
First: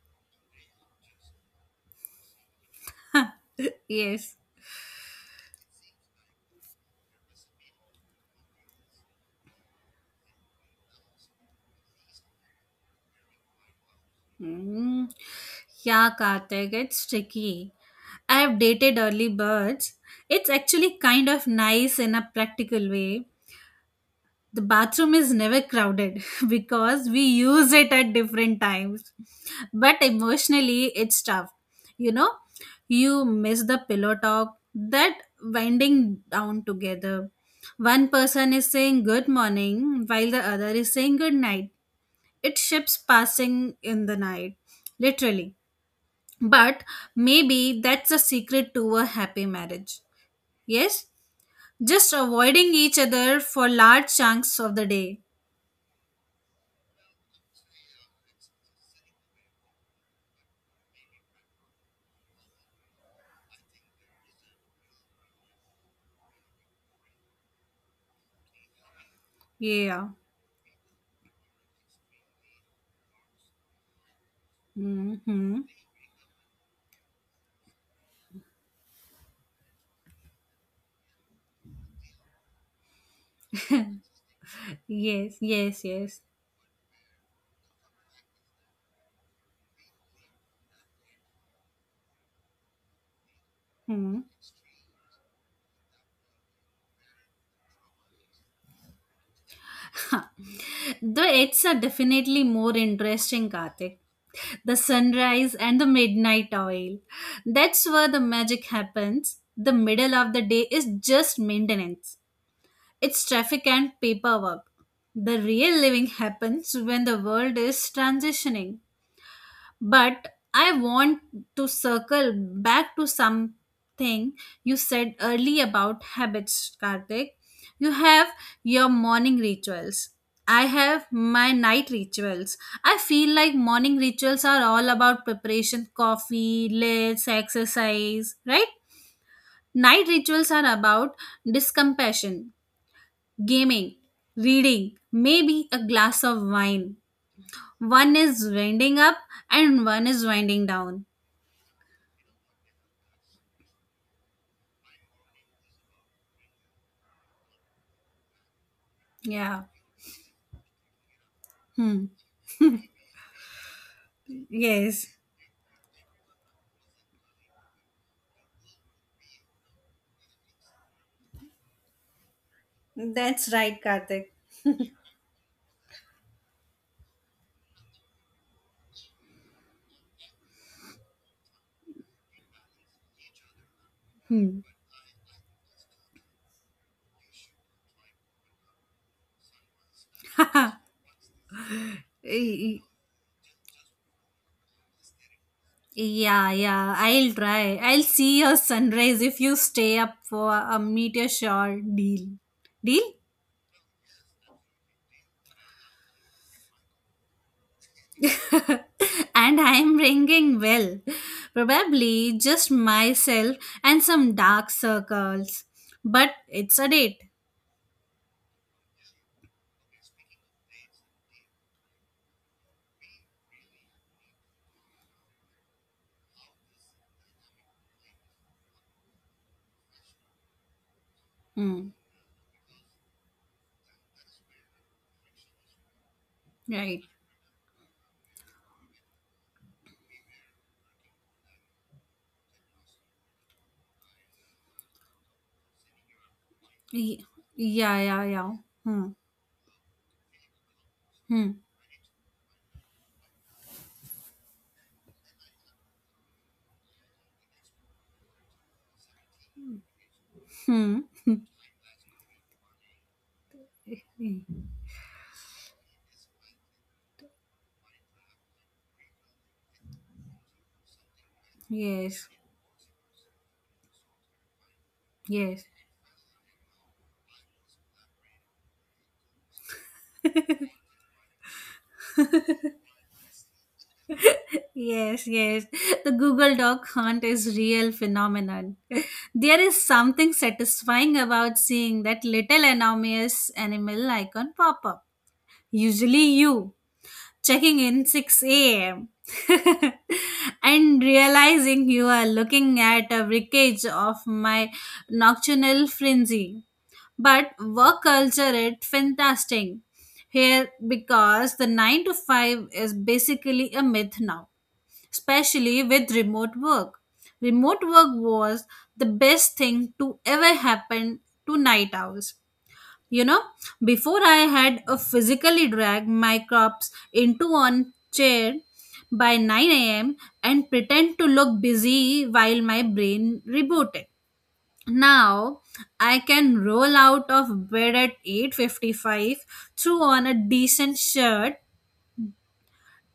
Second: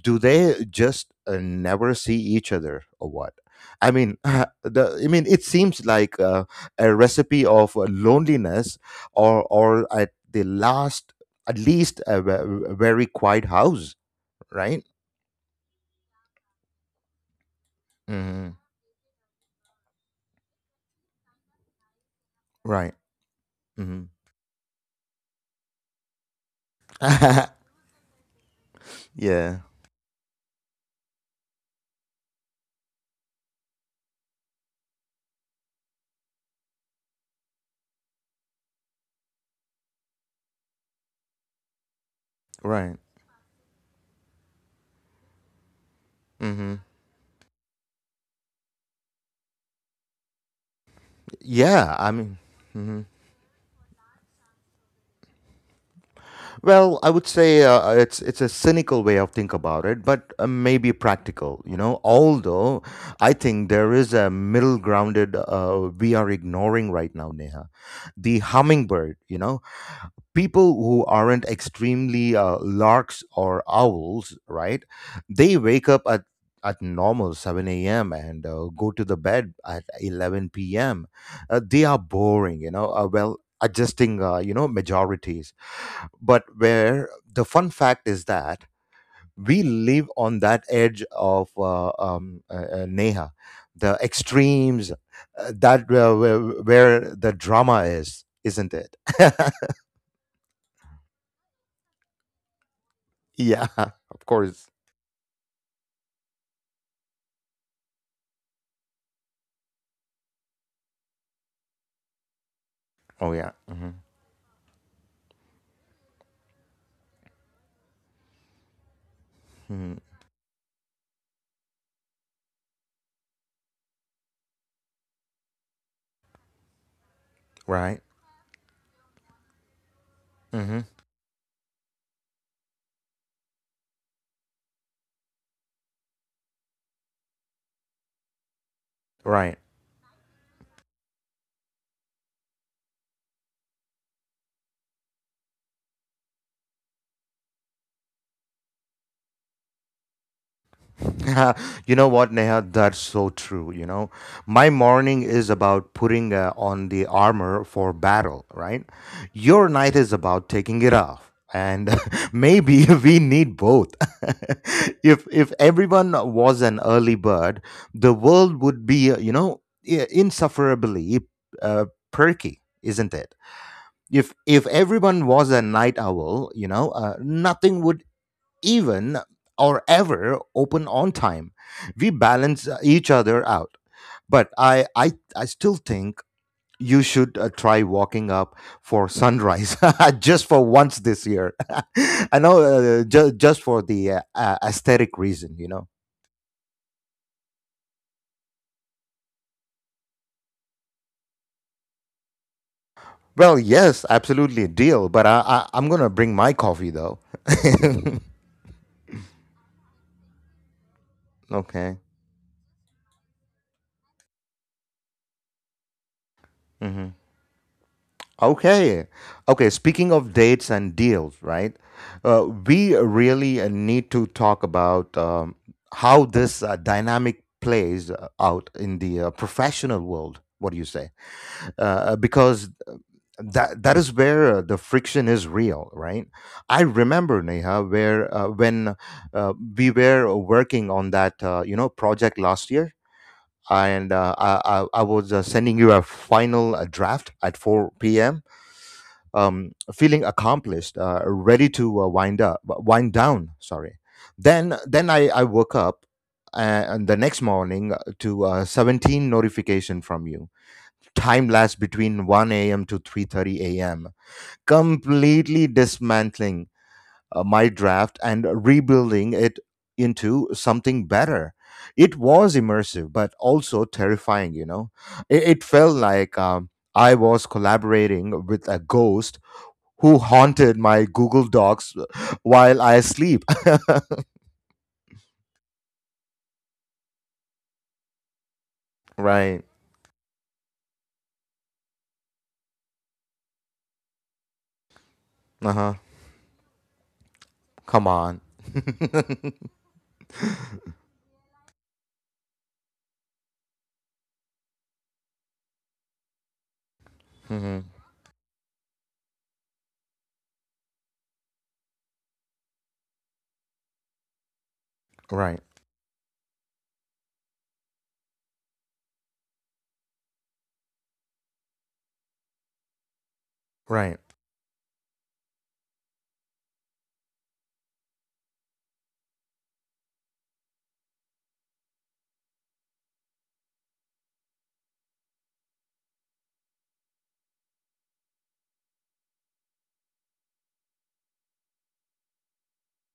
Speaker 1: Do they just never see each other or what?
Speaker 2: (laughs)
Speaker 1: I mean,
Speaker 2: Yes.
Speaker 1: (laughs) the I mean, it seems like a recipe of loneliness, or at the last, at least a very quiet house, right?
Speaker 2: Hmm. Yeah, Kartik, it's tricky. I
Speaker 1: Hmm.
Speaker 2: have dated early birds. It's actually kind of nice in a practical
Speaker 1: Right.
Speaker 2: way.
Speaker 1: Hmm.
Speaker 2: The bathroom is never crowded (laughs) because we
Speaker 1: (laughs)
Speaker 2: use it at different times.
Speaker 1: Yeah.
Speaker 2: But emotionally it's tough. You know, you miss the pillow talk, that winding down together. One person is saying good morning while the other is saying good night. It
Speaker 1: Right.
Speaker 2: ships passing in the night, literally.
Speaker 1: Hmm.
Speaker 2: But maybe that's a secret to a happy marriage. Yes,
Speaker 1: Yeah, I
Speaker 2: just
Speaker 1: mean.
Speaker 2: avoiding each
Speaker 1: Mhm.
Speaker 2: other for large chunks of the day.
Speaker 1: Well, I would say it's a cynical way of think about it, but maybe practical, you know. Although I think there is a middle grounded we are ignoring right now, Neha, the hummingbird, you know.
Speaker 2: Yeah.
Speaker 1: People who aren't extremely larks or owls, right? They
Speaker 2: Mm-hmm.
Speaker 1: wake up at normal 7 a.m. and go to the bed at 11 p.m. They are boring, you know. Well, adjusting,
Speaker 2: Yes,
Speaker 1: majorities.
Speaker 2: yes, yes.
Speaker 1: But where the fun fact is that we live on that edge of Neha, the
Speaker 2: Hmm.
Speaker 1: extremes that where the drama is, isn't it?
Speaker 2: Huh. The it's are definitely more
Speaker 1: (laughs)
Speaker 2: interesting,
Speaker 1: Yeah,
Speaker 2: Karthik.
Speaker 1: of course.
Speaker 2: The sunrise and the midnight oil. That's where the magic happens. The middle of the day is just maintenance. It's
Speaker 1: Oh yeah.
Speaker 2: traffic
Speaker 1: Hmm.
Speaker 2: and paperwork. The real living happens when the world is transitioning.
Speaker 1: Hmm.
Speaker 2: But I want to circle back to something you said early about habits, Karthik. You
Speaker 1: Right.
Speaker 2: have your morning rituals. I
Speaker 1: Hmm.
Speaker 2: have my night rituals. I feel like morning rituals are all about preparation, coffee, lists, exercise, right?
Speaker 1: Right.
Speaker 2: Night rituals are about discompassion, gaming, reading, maybe a glass of wine. One is winding up and one is winding down.
Speaker 1: (laughs) You know what, Neha? That's so true. You know, my morning is about putting on the armor for battle, right?
Speaker 2: Yeah.
Speaker 1: Your night is about taking it off. And
Speaker 2: Hmm.
Speaker 1: (laughs) maybe (laughs) we need both. (laughs)
Speaker 2: Yes,
Speaker 1: If everyone was an early bird, the world would be, insufferably uh, perky, isn't it?
Speaker 2: that's right, Karthik.
Speaker 1: If everyone was a night owl, you know, nothing would even, or ever open on time. We balance each other out. But
Speaker 2: Hmm.
Speaker 1: I still think you should try walking up for sunrise (laughs) just for once this year. (laughs) I know,
Speaker 2: Y-
Speaker 1: just for the aesthetic reason, you know.
Speaker 2: Yeah, yeah. I'll try. I'll see your sunrise if you stay up for a meteor shower deal. Deal?
Speaker 1: Well, yes, absolutely, deal. But I'm gonna bring my coffee though. (laughs)
Speaker 2: (laughs) And I'm ringing well.
Speaker 1: Okay.
Speaker 2: Probably just myself and some dark circles. But it's a
Speaker 1: Mhm.
Speaker 2: date.
Speaker 1: Okay. Okay, speaking of dates and deals, right? We really need to talk about how this dynamic plays out in the professional world. What do you say?
Speaker 2: Hmm.
Speaker 1: Because that is where the friction is real, right? I
Speaker 2: Right.
Speaker 1: remember, Neha, where when we were working on that project last year, and I was sending you a final
Speaker 2: Y-
Speaker 1: draft at
Speaker 2: yeah,
Speaker 1: four
Speaker 2: yeah,
Speaker 1: p.m
Speaker 2: yeah. Hmm.
Speaker 1: feeling accomplished,
Speaker 2: Hmm.
Speaker 1: ready to wind up, wind down. Sorry. Then, I woke up uh, and the next morning to 17 notification from you.
Speaker 2: Hmm.
Speaker 1: Time lapse between 1 a.m. to 3:30 a.m., completely dismantling my draft and rebuilding it into something better. It
Speaker 2: Yes.
Speaker 1: was immersive, but also terrifying. You know, it
Speaker 2: Yes.
Speaker 1: felt like. I was collaborating with a ghost who haunted my Google Docs while I sleep. (laughs)
Speaker 2: Yes, yes. The Google Doc hunt is real phenomenon. (laughs) There
Speaker 1: Right.
Speaker 2: is something satisfying about seeing that little anonymous animal icon pop up.
Speaker 1: Uh huh.
Speaker 2: Usually you checking in
Speaker 1: Come on.
Speaker 2: 6 a.m. (laughs) and realizing you are looking at a wreckage of my nocturnal frenzy, but
Speaker 1: Hmm.
Speaker 2: work culture it fantastic here because the 9 to 5 is basically a myth now,
Speaker 1: Right.
Speaker 2: especially with remote work. Remote work was the best thing to ever happen to night owls, you know. Before
Speaker 1: Right.
Speaker 2: I had a physically drag my crops into one chair by 9 a.m and pretend to look busy while my brain rebooted. Now I can roll out of bed at 8:55, throw on a decent shirt,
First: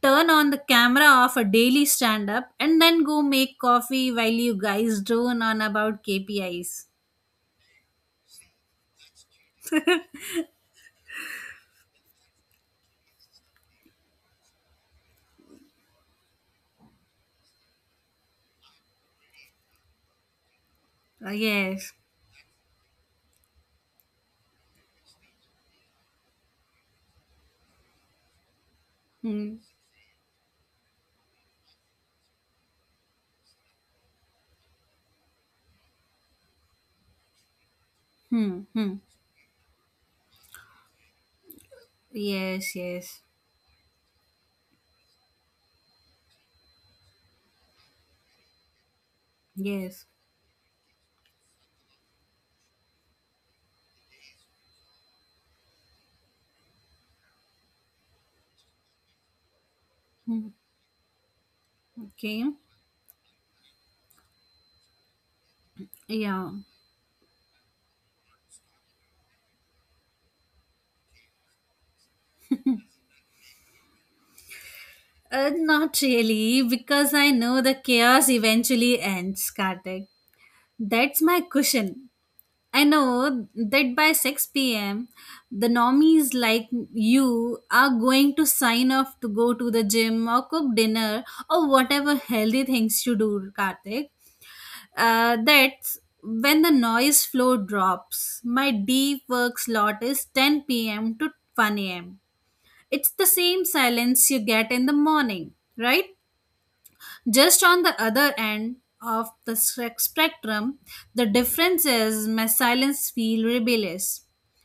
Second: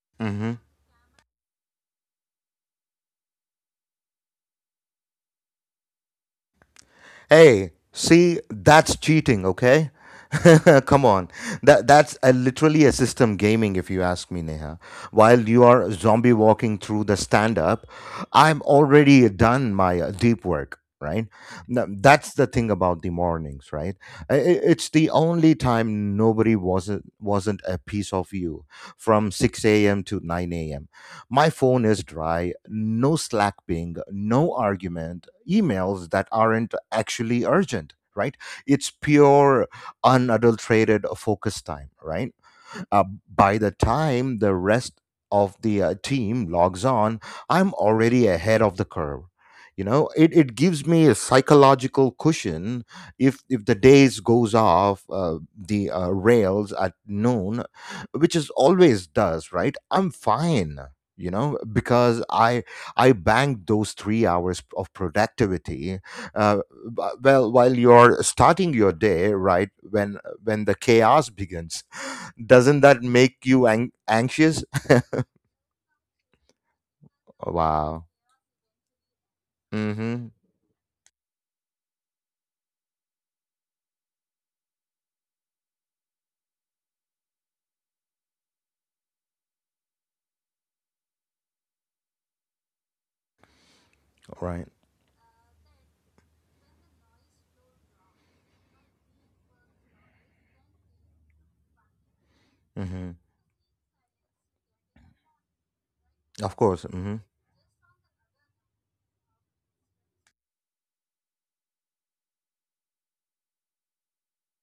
Speaker 2: turn on the
Speaker 1: Hmm.
Speaker 2: camera of a daily stand-up, and then go make coffee while you guys drone on about kpis.
Speaker 1: Hey, see, that's cheating, okay? (laughs) Come on. That that's a, literally a system gaming, if you ask me, Neha. While you are zombie walking through the stand up, I'm already done my deep work, right? Now,
Speaker 2: Yes.
Speaker 1: that's the thing about the mornings, right? It's the only time nobody wasn't a piece of you from
Speaker 2: Hmm.
Speaker 1: 6 a.m. to 9 a.m. My phone is dry, no Slack ping, no argument, emails that aren't actually urgent, right?
Speaker 2: Hmm.
Speaker 1: It's
Speaker 2: Hmm.
Speaker 1: pure, unadulterated focus time, right?
Speaker 2: Yes,
Speaker 1: Uh,
Speaker 2: yes,
Speaker 1: by the time the rest of the team logs on, I'm already ahead of the curve. You
Speaker 2: yes.
Speaker 1: know, it gives me a psychological cushion if the days goes off the rails at noon, which is always does, right? I'm
Speaker 2: Hmm.
Speaker 1: fine, you know, because
Speaker 2: Okay.
Speaker 1: I banked those 3 hours of productivity
Speaker 2: Yeah.
Speaker 1: uh, well while you're starting your day, right? When the chaos begins, doesn't that make you anxious?
Speaker 2: Not really, because I know the
Speaker 1: Wow.
Speaker 2: chaos eventually ends, Kartik.
Speaker 1: Mm-hmm.
Speaker 2: That's my cushion. I know that by 6 p.m., the normies like you are going to sign off to go to the gym or cook dinner or whatever healthy things you do, Karthik.
Speaker 1: Right.
Speaker 2: That's when the noise flow drops. My deep work slot is 10 p.m. to 1 am. It's
Speaker 1: Mm-hmm.
Speaker 2: the same silence you get in the morning, right?
Speaker 1: Of course. Mm-hmm.
Speaker 2: Just on the other end of the spectrum, the difference is my silence feel rebellious.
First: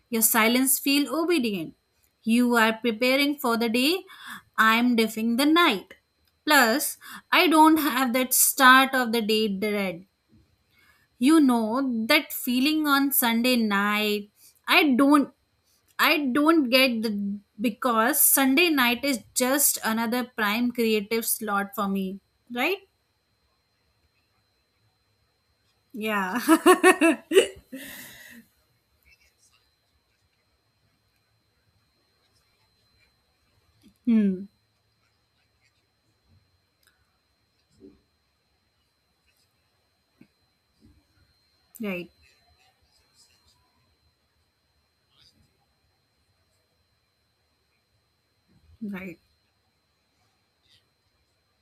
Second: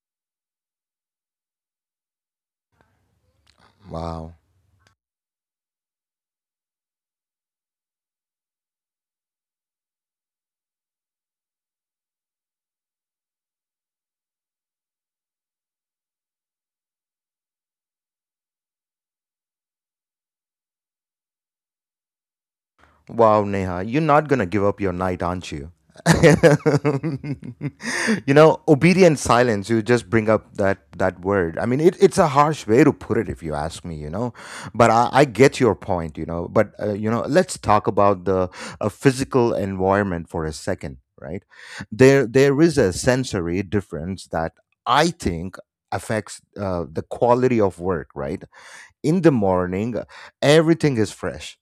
Speaker 2: Your silence feel obedient. You are preparing for the day,
Speaker 1: Wow.
Speaker 2: I'm deafing the night. Plus, I don't have that start of the day dread. You know that feeling on Sunday night. I don't I don't get the because Sunday night is just another prime creative slot for me, right?
Speaker 1: Wow, Neha, you're not going to give up your night, aren't you?
Speaker 2: Yeah.
Speaker 1: (laughs)
Speaker 2: (laughs)
Speaker 1: You know, obedient silence, you just bring up that word. I mean, it, it's a harsh way to put it, if you ask me, you know,
Speaker 2: Hmm.
Speaker 1: but I get your point, you know. But, you know, let's talk about the physical environment for a second, right?
Speaker 2: Right.
Speaker 1: There is a sensory difference that I think affects the quality of work, right?
Speaker 2: Right.
Speaker 1: In the morning, everything is fresh,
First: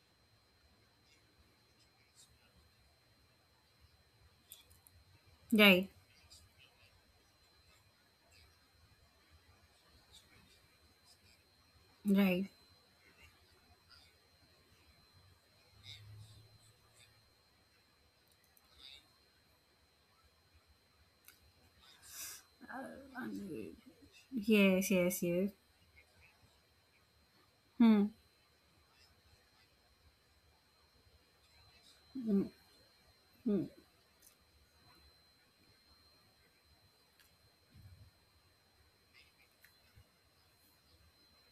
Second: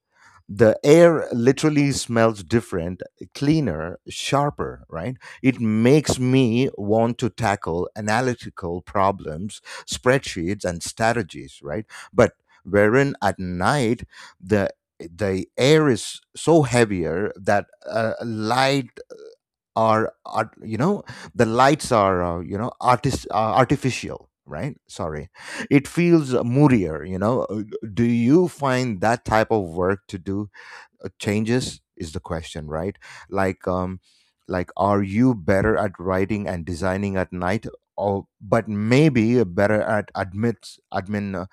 Speaker 1: the air literally smells different, cleaner, sharper, right? It
Speaker 2: Right.
Speaker 1: makes me want to tackle analytical problems, spreadsheets, and strategies, right? But
Speaker 2: Right.
Speaker 1: wherein at night, the the air is so heavier that light are, art you know the lights are you know artist artificial, right?
Speaker 2: Yes. Yes.
Speaker 1: Sorry.
Speaker 2: Yes.
Speaker 1: It feels moodier, you know. Do
Speaker 2: Hmm.
Speaker 1: you find that type of work to do changes, is the question, right? Like, like, are you better at writing and designing at night, or but maybe better at admit admin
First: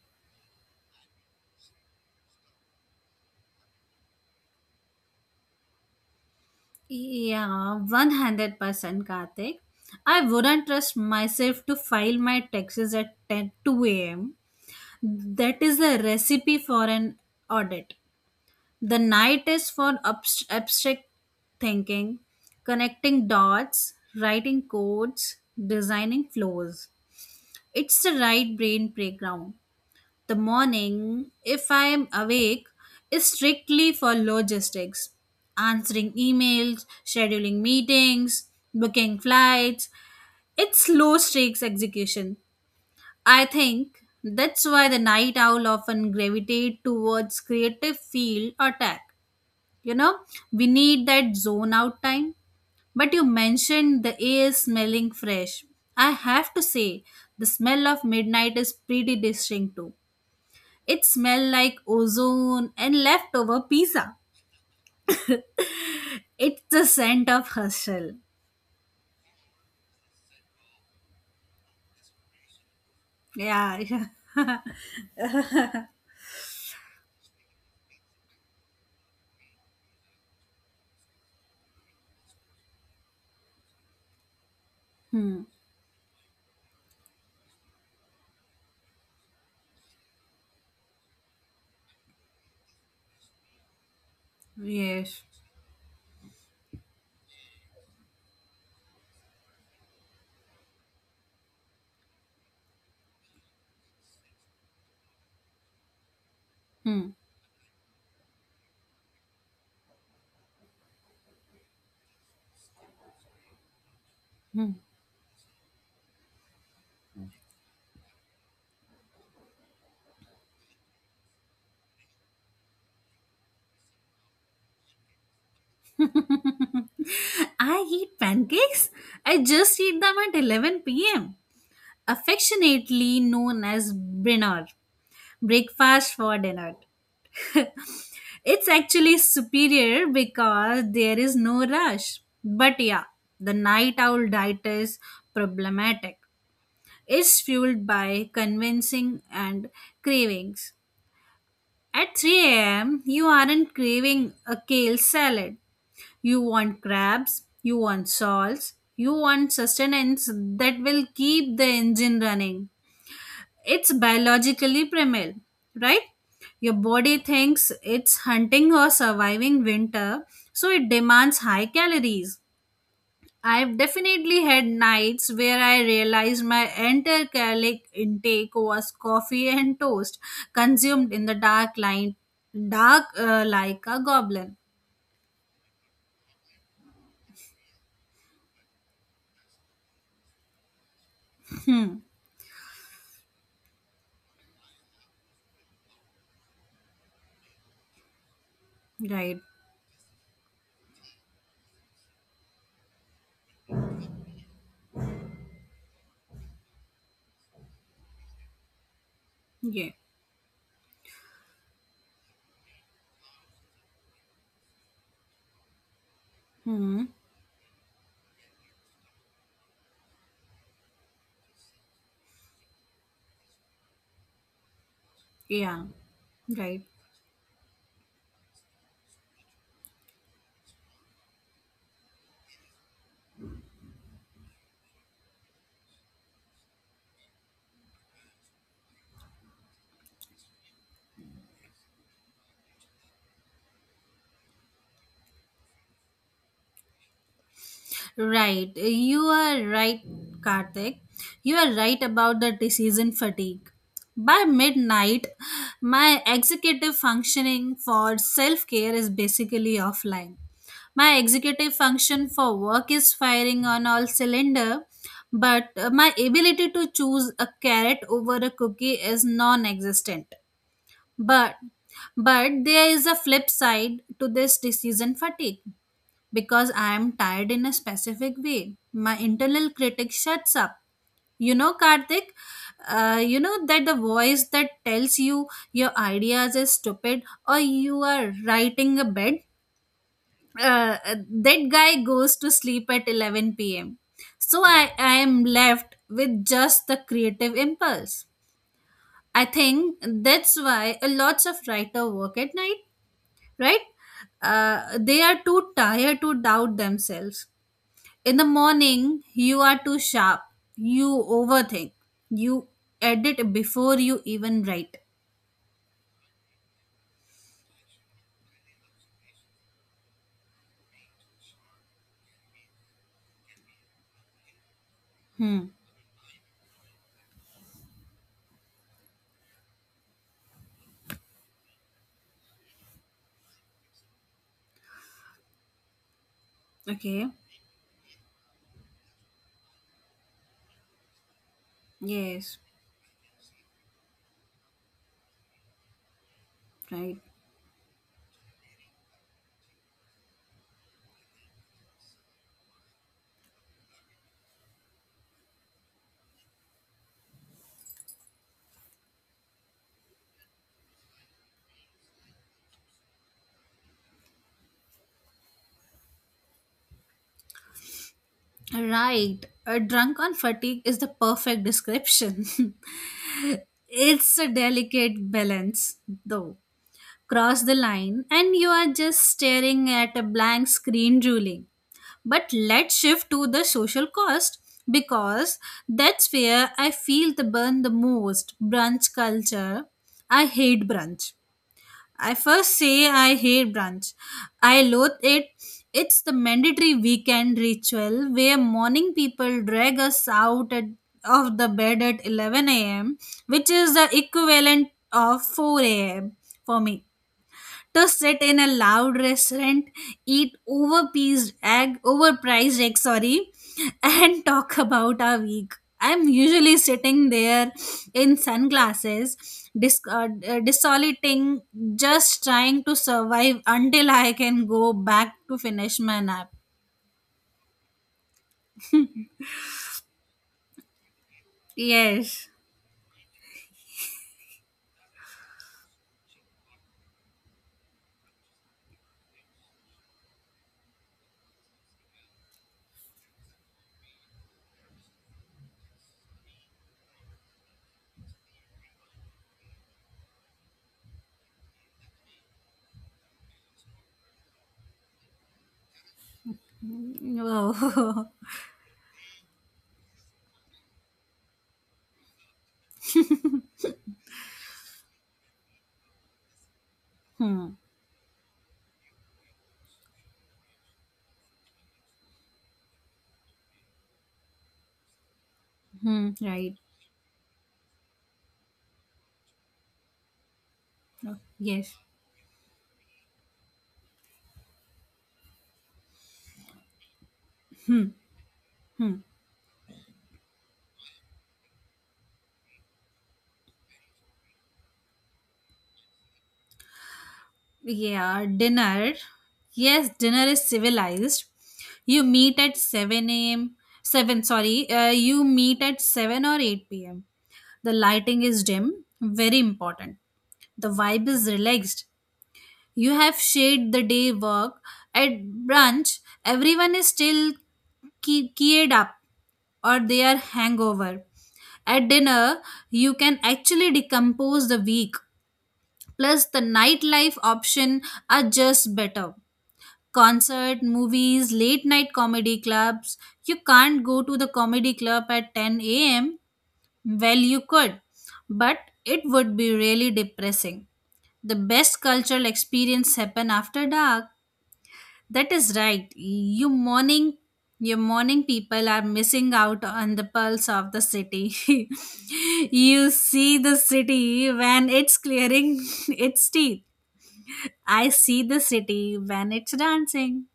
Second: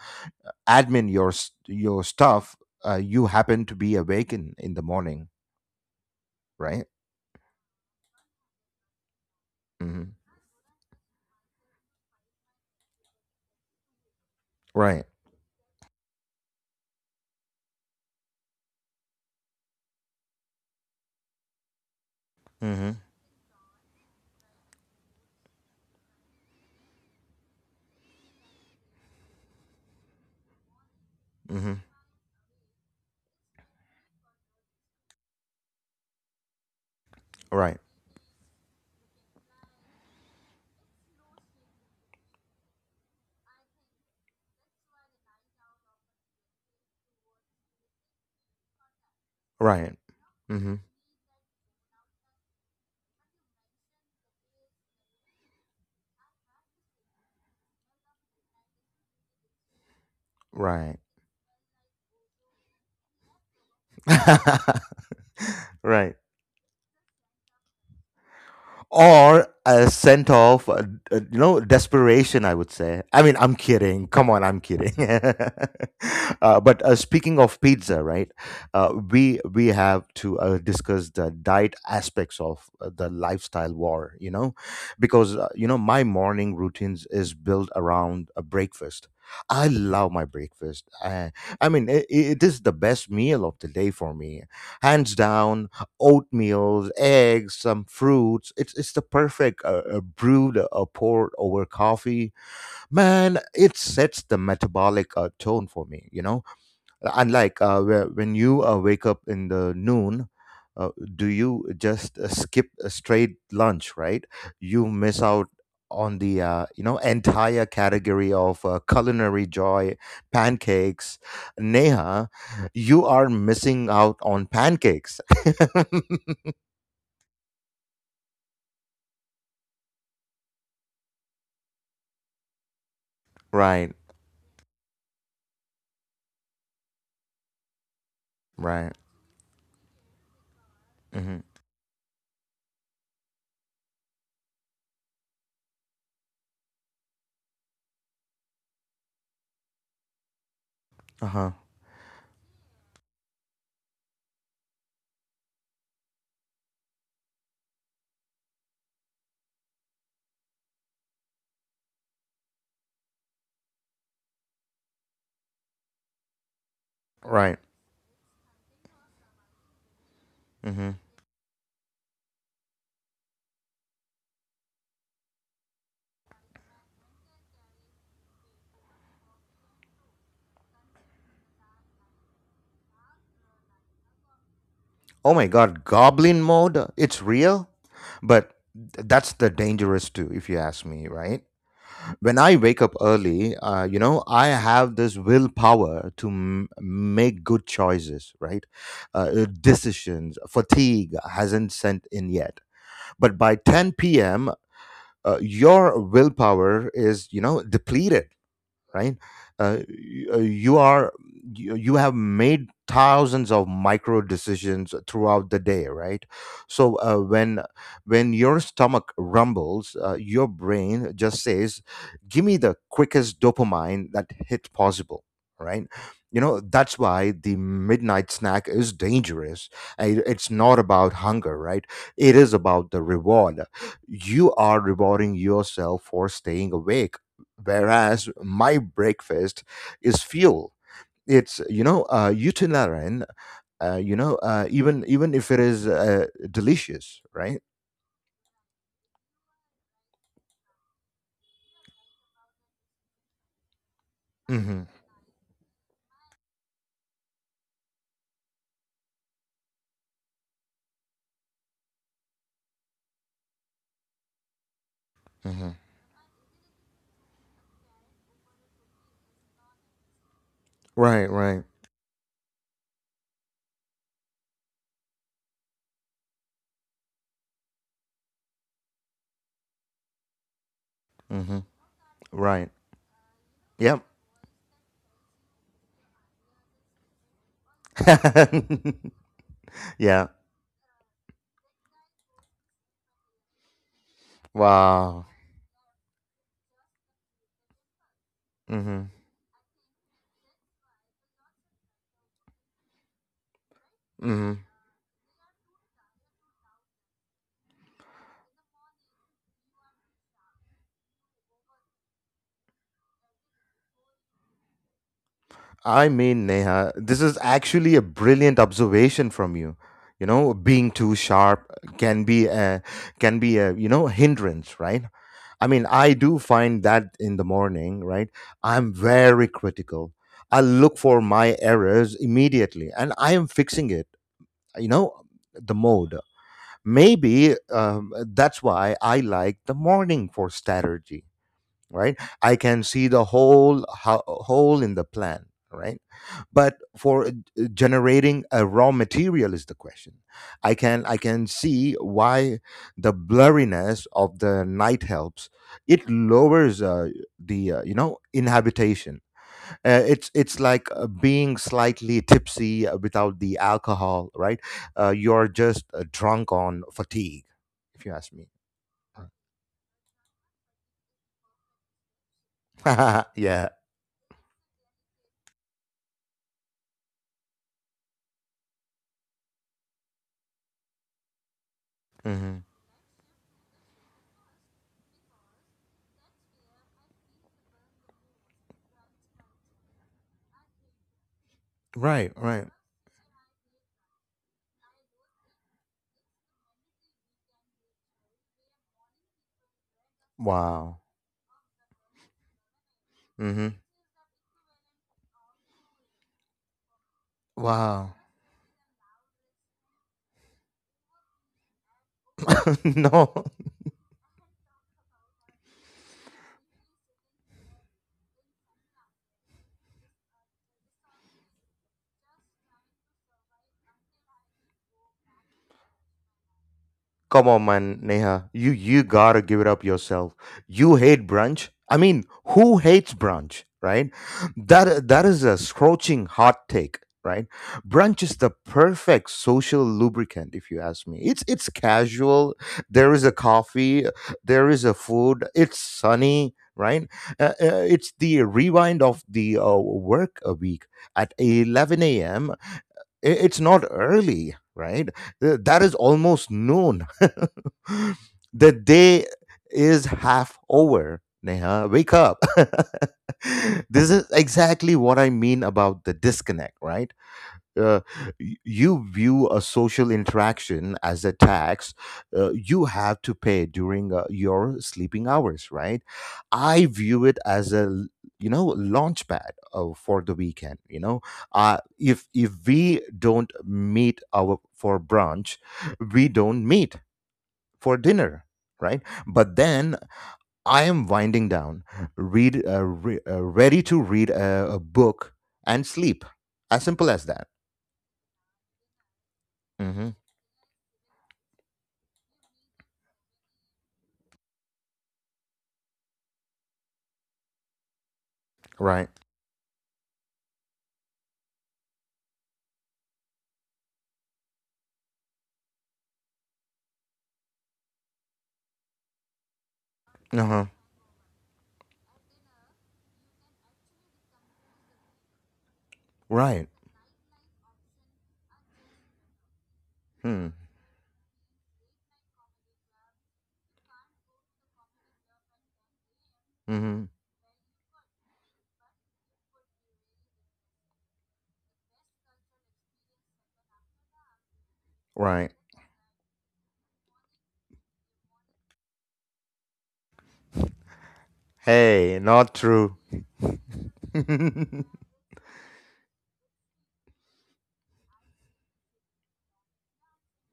Speaker 1: admin your s- your stuff you happen to be awake in, the morning, right?
Speaker 2: Yeah. 100%, Karthik.
Speaker 1: Hmm.
Speaker 2: I wouldn't trust myself to file my taxes at 10 2 a.m.
Speaker 1: Right.
Speaker 2: That is a recipe for an audit. The night is for abstract thinking,
Speaker 1: Hmm.
Speaker 2: connecting dots, writing codes, designing flows. It's the right brain playground. The morning, if
Speaker 1: Hmm.
Speaker 2: I am awake, is strictly for logistics answering emails, scheduling
Speaker 1: Right.
Speaker 2: meetings, booking flights. It's low stakes execution. I think that's why the night owl often gravitate towards creative field or tech. You
Speaker 1: Right.
Speaker 2: know, we
Speaker 1: Hmm.
Speaker 2: need that zone out time. But you mentioned the air smelling fresh. I have to say, the smell of midnight is pretty distinct too.
Speaker 1: Right.
Speaker 2: It smelled like ozone and leftover pizza.
Speaker 1: (laughs) Right.
Speaker 2: It's the scent of hustle.
Speaker 1: Or a scent of desperation, I would say. I mean, I'm
Speaker 2: Yeah. (laughs)
Speaker 1: kidding, come
Speaker 2: Yeah.
Speaker 1: on, I'm kidding. (laughs) But speaking of pizza, right? We have to discuss the diet aspects of the lifestyle war, you know. Because
Speaker 2: Hmm.
Speaker 1: my morning routines is built around a breakfast. I love my breakfast. I mean, it is the best meal of the day for me, hands
Speaker 2: Yes.
Speaker 1: down. Oatmeal, eggs, some fruits. It's the perfect brewed port over coffee. Man, it sets the metabolic tone for me. You know,
Speaker 2: Hmm.
Speaker 1: unlike when you wake up in the noon. Uh, do you just skip a straight lunch, right?
Speaker 2: Hmm.
Speaker 1: You miss out on the entire category of culinary joy, pancakes. Neha, you are missing out on pancakes.
Speaker 2: (laughs) I eat pancakes. I just eat them at 11 p.m. Affectionately
Speaker 1: (laughs)
Speaker 2: known as
Speaker 1: Right,
Speaker 2: Brinner. Breakfast for dinner. It's
Speaker 1: right.
Speaker 2: actually superior because there is
Speaker 1: Hmm.
Speaker 2: no rush. But yeah, the night owl diet is problematic. Is fueled by convincing and cravings.
Speaker 1: Uh huh.
Speaker 2: At 3 a.m., you aren't craving a kale salad. You want crabs, you want salts, you want sustenance that will keep the engine running. It's biologically primal, right? Your body
Speaker 1: Right.
Speaker 2: thinks it's hunting or surviving winter, so it
Speaker 1: Hmm.
Speaker 2: demands high calories. I've definitely had nights where I realized my entire caloric intake was coffee and toast, consumed in the dark line, dark like a goblin.
Speaker 1: Oh my God, goblin mode. It's real, but that's the dangerous too, if you ask me. Right.
Speaker 2: Hmm.
Speaker 1: When I wake up early, I have this willpower to make good choices. Right.
Speaker 2: Right.
Speaker 1: Decisions. Fatigue hasn't sent in yet, but by 10 p.m., your willpower is depleted. Right.
Speaker 2: Yeah.
Speaker 1: You are, you have made thousands of micro decisions throughout the day, right? So
Speaker 2: Hmm.
Speaker 1: when your stomach rumbles, your brain just says, give me the quickest dopamine that hit possible,
Speaker 2: Yeah.
Speaker 1: right? You know,
Speaker 2: Right.
Speaker 1: that's why the midnight snack is dangerous. It's not about hunger, right? It is about the reward. You are rewarding yourself for staying awake, whereas my breakfast is fuel. It's utilitarian, even if it is delicious, right?
Speaker 2: Right. You are right, Karthik. You are right about the decision fatigue. By
Speaker 1: Mm-hmm.
Speaker 2: midnight, my executive functioning for self care is basically offline. My executive function for work is firing on all cylinder, but
Speaker 1: Mm-hmm.
Speaker 2: my ability to choose a carrot over a cookie is non-existent.
Speaker 1: Right,
Speaker 2: But
Speaker 1: right.
Speaker 2: but there is a flip side to this decision fatigue because I am tired in a specific way. My internal critic shuts up. You
Speaker 1: Mm-hmm.
Speaker 2: know, Karthik,
Speaker 1: Right.
Speaker 2: you know that the
Speaker 1: Yep.
Speaker 2: voice that tells you your ideas are stupid or you are writing a
Speaker 1: (laughs)
Speaker 2: bed,
Speaker 1: Yeah.
Speaker 2: that guy goes to sleep at 11 pm. So I
Speaker 1: Wow.
Speaker 2: am left with just the creative impulse.
Speaker 1: Mm-hmm.
Speaker 2: I think that's why a lots of writer work at night, right?
Speaker 1: Mm-hmm.
Speaker 2: They are too tired to doubt themselves. In the morning, you are too sharp. You overthink. You edit before you even write.
Speaker 1: I mean, Neha, this is actually a brilliant observation from you. You know, being too sharp can be a, can be a you know, hindrance, right?
Speaker 2: Hmm.
Speaker 1: I mean, I do find that in the morning, right? I'm very critical. I look for my errors immediately and I am fixing it, you know, the mode.
Speaker 2: Okay.
Speaker 1: Maybe that's why I like the morning for strategy, right? I
Speaker 2: Yes.
Speaker 1: can see the whole whole in the plan, right? But
Speaker 2: Right.
Speaker 1: for generating a raw material is the question. I can see why the blurriness of the night helps. It lowers the you know, inhabitation. It's like being slightly tipsy without the alcohol, right? You're just drunk on fatigue, if you ask me.
Speaker 2: Right. A drunk on fatigue is the perfect description. (laughs)
Speaker 1: (laughs) Yeah.
Speaker 2: It's a delicate balance, though. Cross the line, and you are just staring at a blank screen, drooling. But
Speaker 1: Hmm.
Speaker 2: let's shift to the social cost because that's where I feel the burn the most. Brunch culture. I hate brunch.
Speaker 1: Right,
Speaker 2: I
Speaker 1: right.
Speaker 2: first say I hate brunch. I loathe it. It's the mandatory weekend ritual where morning people drag us out
Speaker 1: Wow.
Speaker 2: of the bed at 11 a.m., which
Speaker 1: Mhm.
Speaker 2: is the equivalent of 4 a.m. for me, to
Speaker 1: Wow.
Speaker 2: sit in a loud restaurant, eat overpriced egg,
Speaker 1: (laughs) No.
Speaker 2: sorry, (laughs) and talk about our week. I'm usually sitting there in sunglasses, desolating, just trying to survive until I can go back to finish my nap.
Speaker 1: Come on, man, Neha. You gotta give it up yourself. You hate brunch. I mean,
Speaker 2: Yes. (laughs)
Speaker 1: who hates brunch, right? That that is a scorching hot take, right? Brunch is the perfect social lubricant, if you ask me. It's casual. There is a coffee. There is a food. It's sunny, right? It's the rewind of the work a week at 11 a.m. It's not early, right? That is almost noon. (laughs)
Speaker 2: Oh.
Speaker 1: The day is half over, Neha, wake up. (laughs) This is exactly what I mean about the disconnect, right?
Speaker 2: Hmm.
Speaker 1: uh, you view a social interaction as a tax you have to pay during your sleeping hours, right?
Speaker 2: Hmm. Right.
Speaker 1: I view it as a you know, launch pad for the weekend. You know,
Speaker 2: Oh, yes.
Speaker 1: if we don't meet our for brunch, we don't meet for
Speaker 2: Hmm.
Speaker 1: dinner, right?
Speaker 2: Hmm.
Speaker 1: But then I am winding down, ready to read a book and sleep. As simple as that.
Speaker 2: Yeah, dinner. Yes,
Speaker 1: Mm-hmm.
Speaker 2: dinner is civilized. You meet at 7 a.m. 7, sorry. You meet at 7 or 8 p.m. The lighting is dim,
Speaker 1: Right.
Speaker 2: very important. The vibe is relaxed. You have shared the day work. At brunch, everyone is still keyed up or they are
Speaker 1: Uh huh.
Speaker 2: hangover. At dinner, you can actually decompose the week. Plus, the
Speaker 1: Right.
Speaker 2: nightlife option are just better
Speaker 1: Hmm.
Speaker 2: concert, movies, late night comedy clubs. You can't go to the comedy club at 10 a.m.
Speaker 1: Mm-hmm.
Speaker 2: Well, you could, but it would be really depressing. The best cultural experience happen after dark. That
Speaker 1: Right.
Speaker 2: is right. Your morning people are missing out on the pulse of the city. (laughs)
Speaker 1: Hey, not true.
Speaker 2: You see the city when
Speaker 1: (laughs)
Speaker 2: it's clearing (laughs) its teeth. I see the city when it's dancing.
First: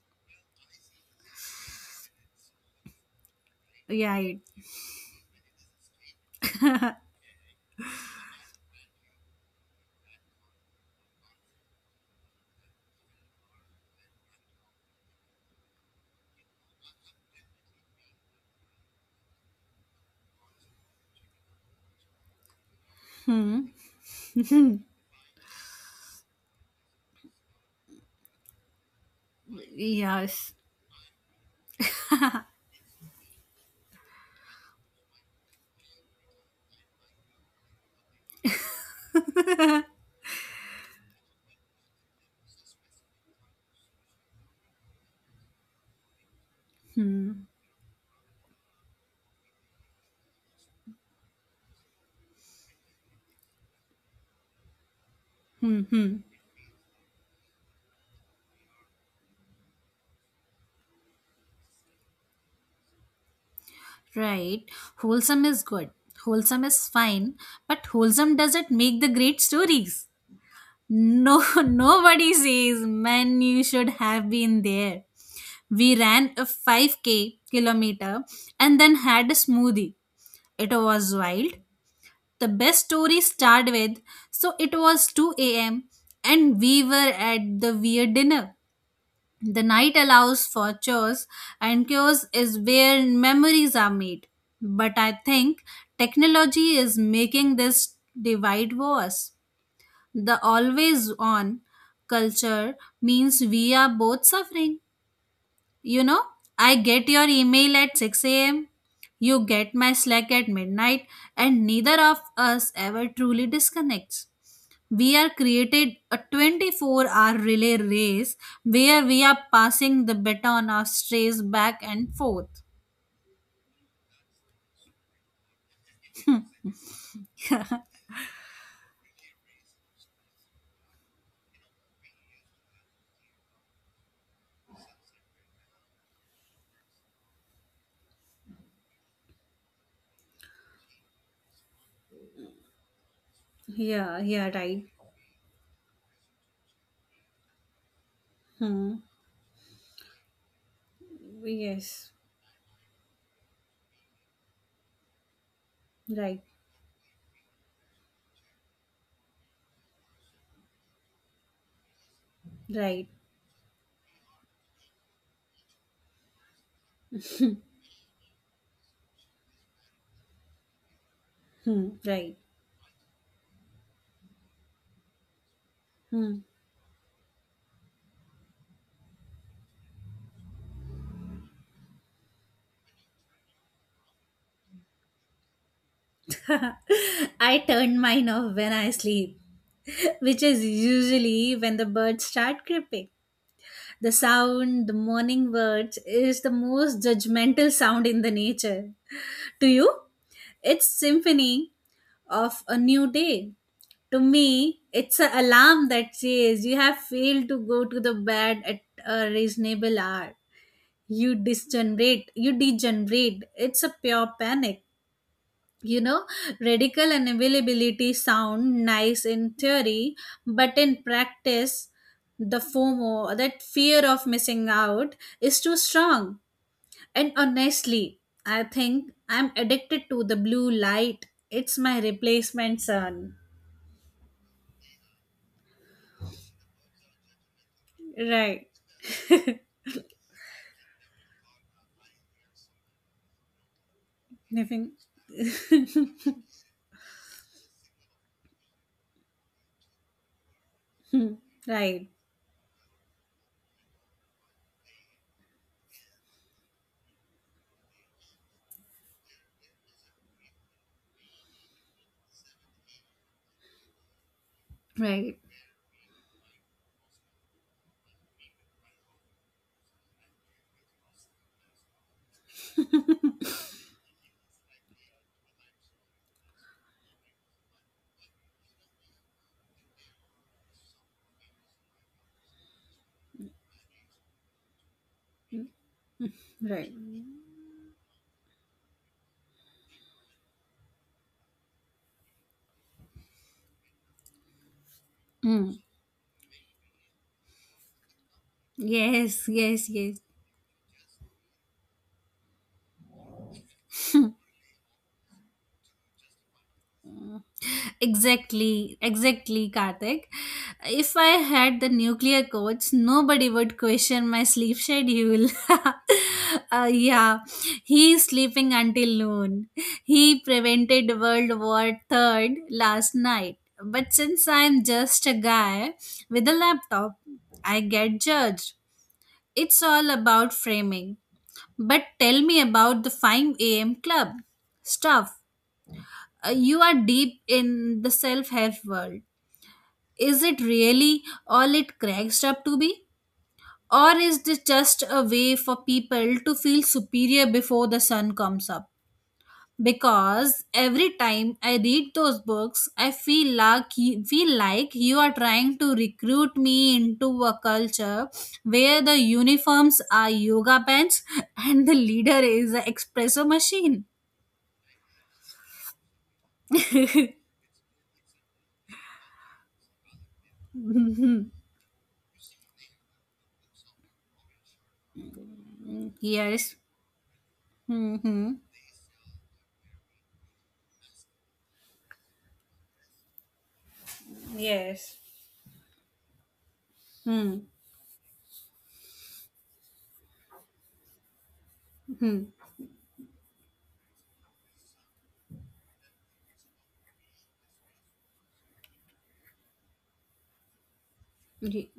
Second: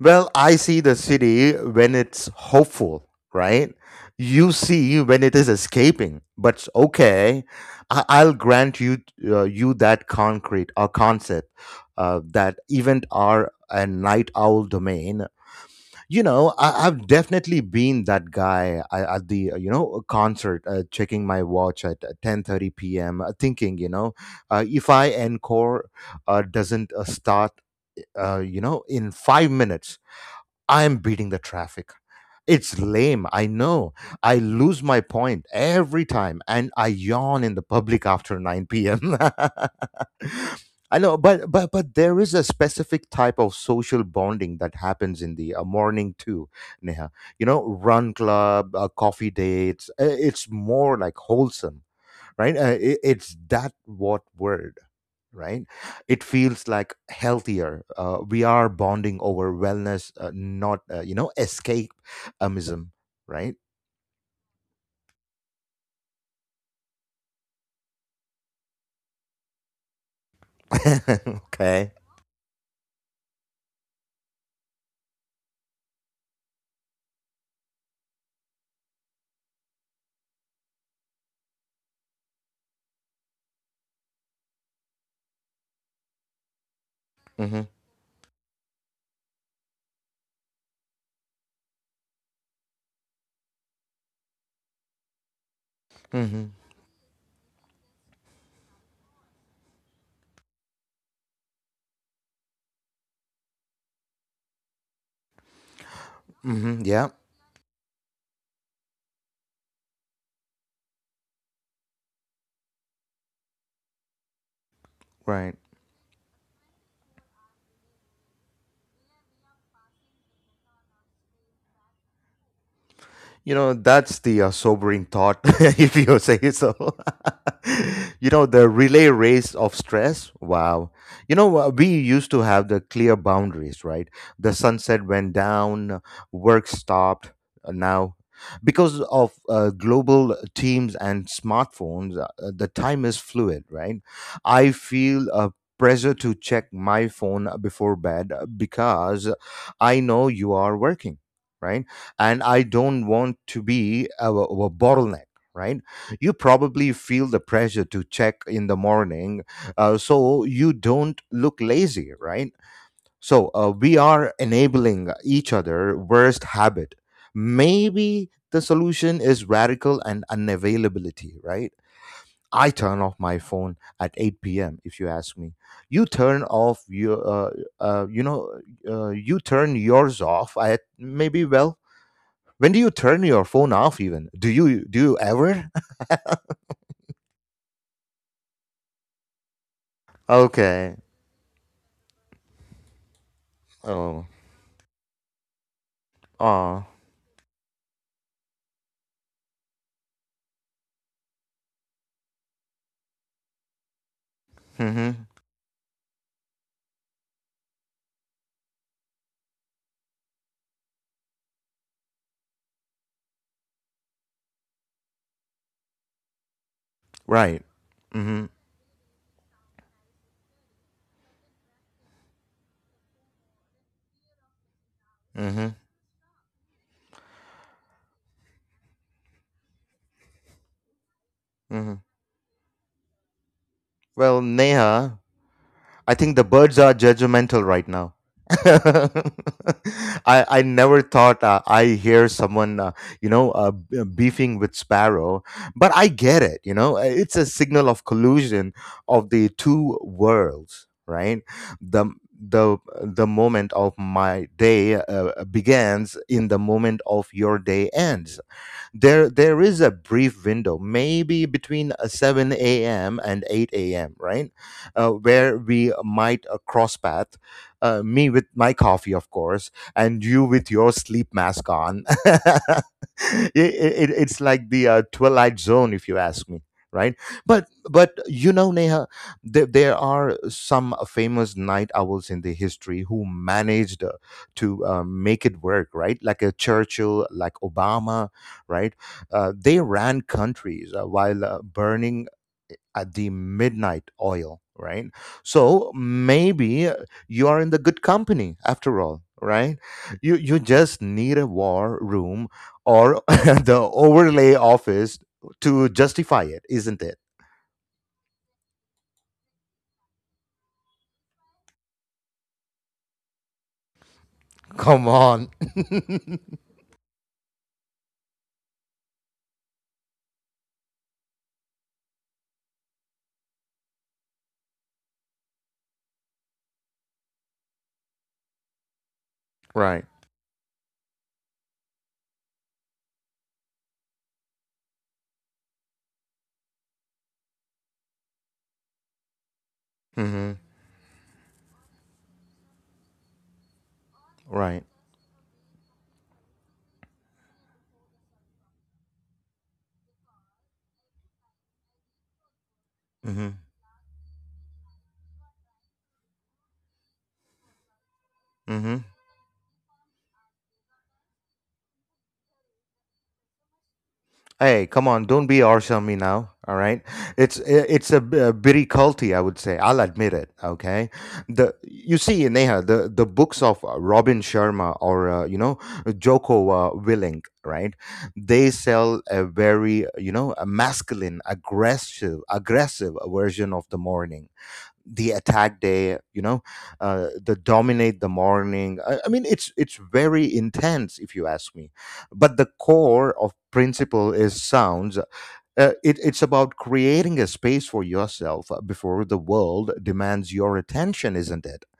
Speaker 1: Well, I see the city when it's hopeful, right?
Speaker 2: Yeah.
Speaker 1: You see when it is escaping. But okay, I'll grant you that concrete or concept, that event are a night owl domain. You know, I've definitely been that guy, at the concert, checking my watch at 10:30 p.m., thinking, you know, if I encore doesn't start in 5 minutes,
Speaker 2: Yes.
Speaker 1: I'm beating the traffic. It's lame, I know. I lose my point every time and I yawn in the public after 9 p.m. (laughs) I know, but, but there is a specific type of social bonding that happens in the morning too, Neha.
Speaker 2: Hmm.
Speaker 1: You know, run club, coffee dates. It's more like wholesome, right? It's that what word, right?
Speaker 2: Hmm. Hmm.
Speaker 1: It feels like healthier. We are bonding over wellness, not escapism, right?
Speaker 2: Right. Wholesome is good. Wholesome is fine. But wholesome doesn't make the great stories. No,
Speaker 1: (laughs)
Speaker 2: (laughs)
Speaker 1: Okay.
Speaker 2: nobody says, man, you should have been there. We ran a 5K kilometer and then had a smoothie. It was wild. The best story started with, so it was 2 a.m. and we were
Speaker 1: Mm-hmm.
Speaker 2: at the weird dinner. The night allows for chores, and chores is where memories are made. But I think
Speaker 1: Mm-hmm.
Speaker 2: technology is making this divide worse. The always on culture means we are both suffering. You know, I
Speaker 1: Mm-hmm. Yeah.
Speaker 2: get your email at 6 a.m., you get my Slack at midnight, and neither of us ever truly disconnects. We are
Speaker 1: Right.
Speaker 2: created a 24-hour relay race where we are passing the baton of strays back and forth.
Speaker 1: You know, that's the sobering thought, (laughs) if you say so. (laughs) You know, the relay race of stress. Wow. You know, we used to have the clear boundaries, right? The sunset went down, work stopped. Now, because of global teams and smartphones, the time is fluid, right?
Speaker 2: Yeah, yeah,
Speaker 1: I
Speaker 2: right.
Speaker 1: feel a pressure to check my phone before bed
Speaker 2: Hmm.
Speaker 1: because I know you are working, right?
Speaker 2: Yes,
Speaker 1: And I don't want to be a bottleneck. Right, you
Speaker 2: right,
Speaker 1: probably feel the pressure to check in the morning, so you don't look lazy. Right,
Speaker 2: right.
Speaker 1: so we are enabling each other worst habit. Maybe the solution is radical and unavailability. Right,
Speaker 2: Hmm, right.
Speaker 1: I turn off my phone at eight p.m. If you ask me, you
Speaker 2: Hmm.
Speaker 1: turn off your, uh, you know, you turn yours off at maybe, well, when do you turn your phone off? Even, do you ever? (laughs)
Speaker 2: (laughs) I turn mine off when I sleep, (laughs) which is
Speaker 1: Okay.
Speaker 2: usually when the birds start creeping. The
Speaker 1: Oh.
Speaker 2: sound, the morning birds is the
Speaker 1: Oh.
Speaker 2: most judgmental sound in the nature. To you, it's symphony of a new day. To me,
Speaker 1: Mm-hmm.
Speaker 2: it's an alarm that says you have failed to go to the bed at a reasonable hour. You degenerate. You degenerate. It's a pure panic. You know, radical
Speaker 1: Right.
Speaker 2: unavailability
Speaker 1: Mm-hmm.
Speaker 2: sound nice in theory, but in practice, the FOMO, that fear of missing out, is
Speaker 1: Mm-hmm.
Speaker 2: too strong. And honestly, I think I'm addicted to the blue light. It's
Speaker 1: Mm-hmm.
Speaker 2: my replacement sun.
Speaker 1: Well, Neha, I think the birds are judgmental right now.
Speaker 2: Right.
Speaker 1: (laughs) I never thought I hear someone beefing with
Speaker 2: Nothing.
Speaker 1: Sparrow, but I get it. You know, it's a signal of collusion of the two worlds, right?
Speaker 2: Right.
Speaker 1: The the moment of my day begins in the moment of your day ends. There is a brief window maybe between 7 a.m and 8 a.m, right?
Speaker 2: Right.
Speaker 1: Where we might cross path, me with my coffee, of course, and you with your sleep mask on. (laughs) It's like the twilight zone, if you ask me, right? But you know, Neha, there are some famous night owls in the history who managed to make it work, right? Like a
Speaker 2: Right.
Speaker 1: Churchill, like Obama, right? They ran countries while burning at the midnight oil, right?
Speaker 2: Mm.
Speaker 1: So maybe you are in the good company after all,
Speaker 2: Yes.
Speaker 1: right?
Speaker 2: Yes. Yes.
Speaker 1: You just need a war room or (laughs) the overlay office to justify it, isn't it?
Speaker 2: Exactly, exactly, Karthik. If I had the nuclear codes, nobody would question my sleep
Speaker 1: Come on,
Speaker 2: schedule. (laughs) Yeah, he's sleeping until noon. He prevented World War Third last night. But since I'm just a guy with a laptop, I get judged. It's
Speaker 1: (laughs) right?
Speaker 2: all about framing. But tell me about the 5 a.m. club stuff. You are deep in the self help world. Is
Speaker 1: Mm-hmm.
Speaker 2: it really all it cracks up to be? Or is this
Speaker 1: Right.
Speaker 2: just a way for people to feel superior before the sun comes up? Because every time I read those books, I feel
Speaker 1: Mm-hmm.
Speaker 2: like feel like you are trying to recruit me into a culture
Speaker 1: Mm-hmm.
Speaker 2: where the uniforms are yoga pants (laughs) and the leader is an espresso machine.
Speaker 1: Hey, come on! Don't be harsh on me now. All right, it's it's a, a bitty culty, I would say. I'll admit it. Okay, the you see, Neha, the books of Robin Sharma or Joko
Speaker 2: Yes.
Speaker 1: Willink, right?
Speaker 2: Hmm. Hmm.
Speaker 1: They sell a very, you know, a masculine, aggressive version of the morning,
Speaker 2: Yes.
Speaker 1: the attack day, you know, the
Speaker 2: Hmm.
Speaker 1: dominate the morning. I mean, it's very intense if you ask me, but the core of principle is sounds. It's about creating a space for yourself before the world demands your attention, isn't it?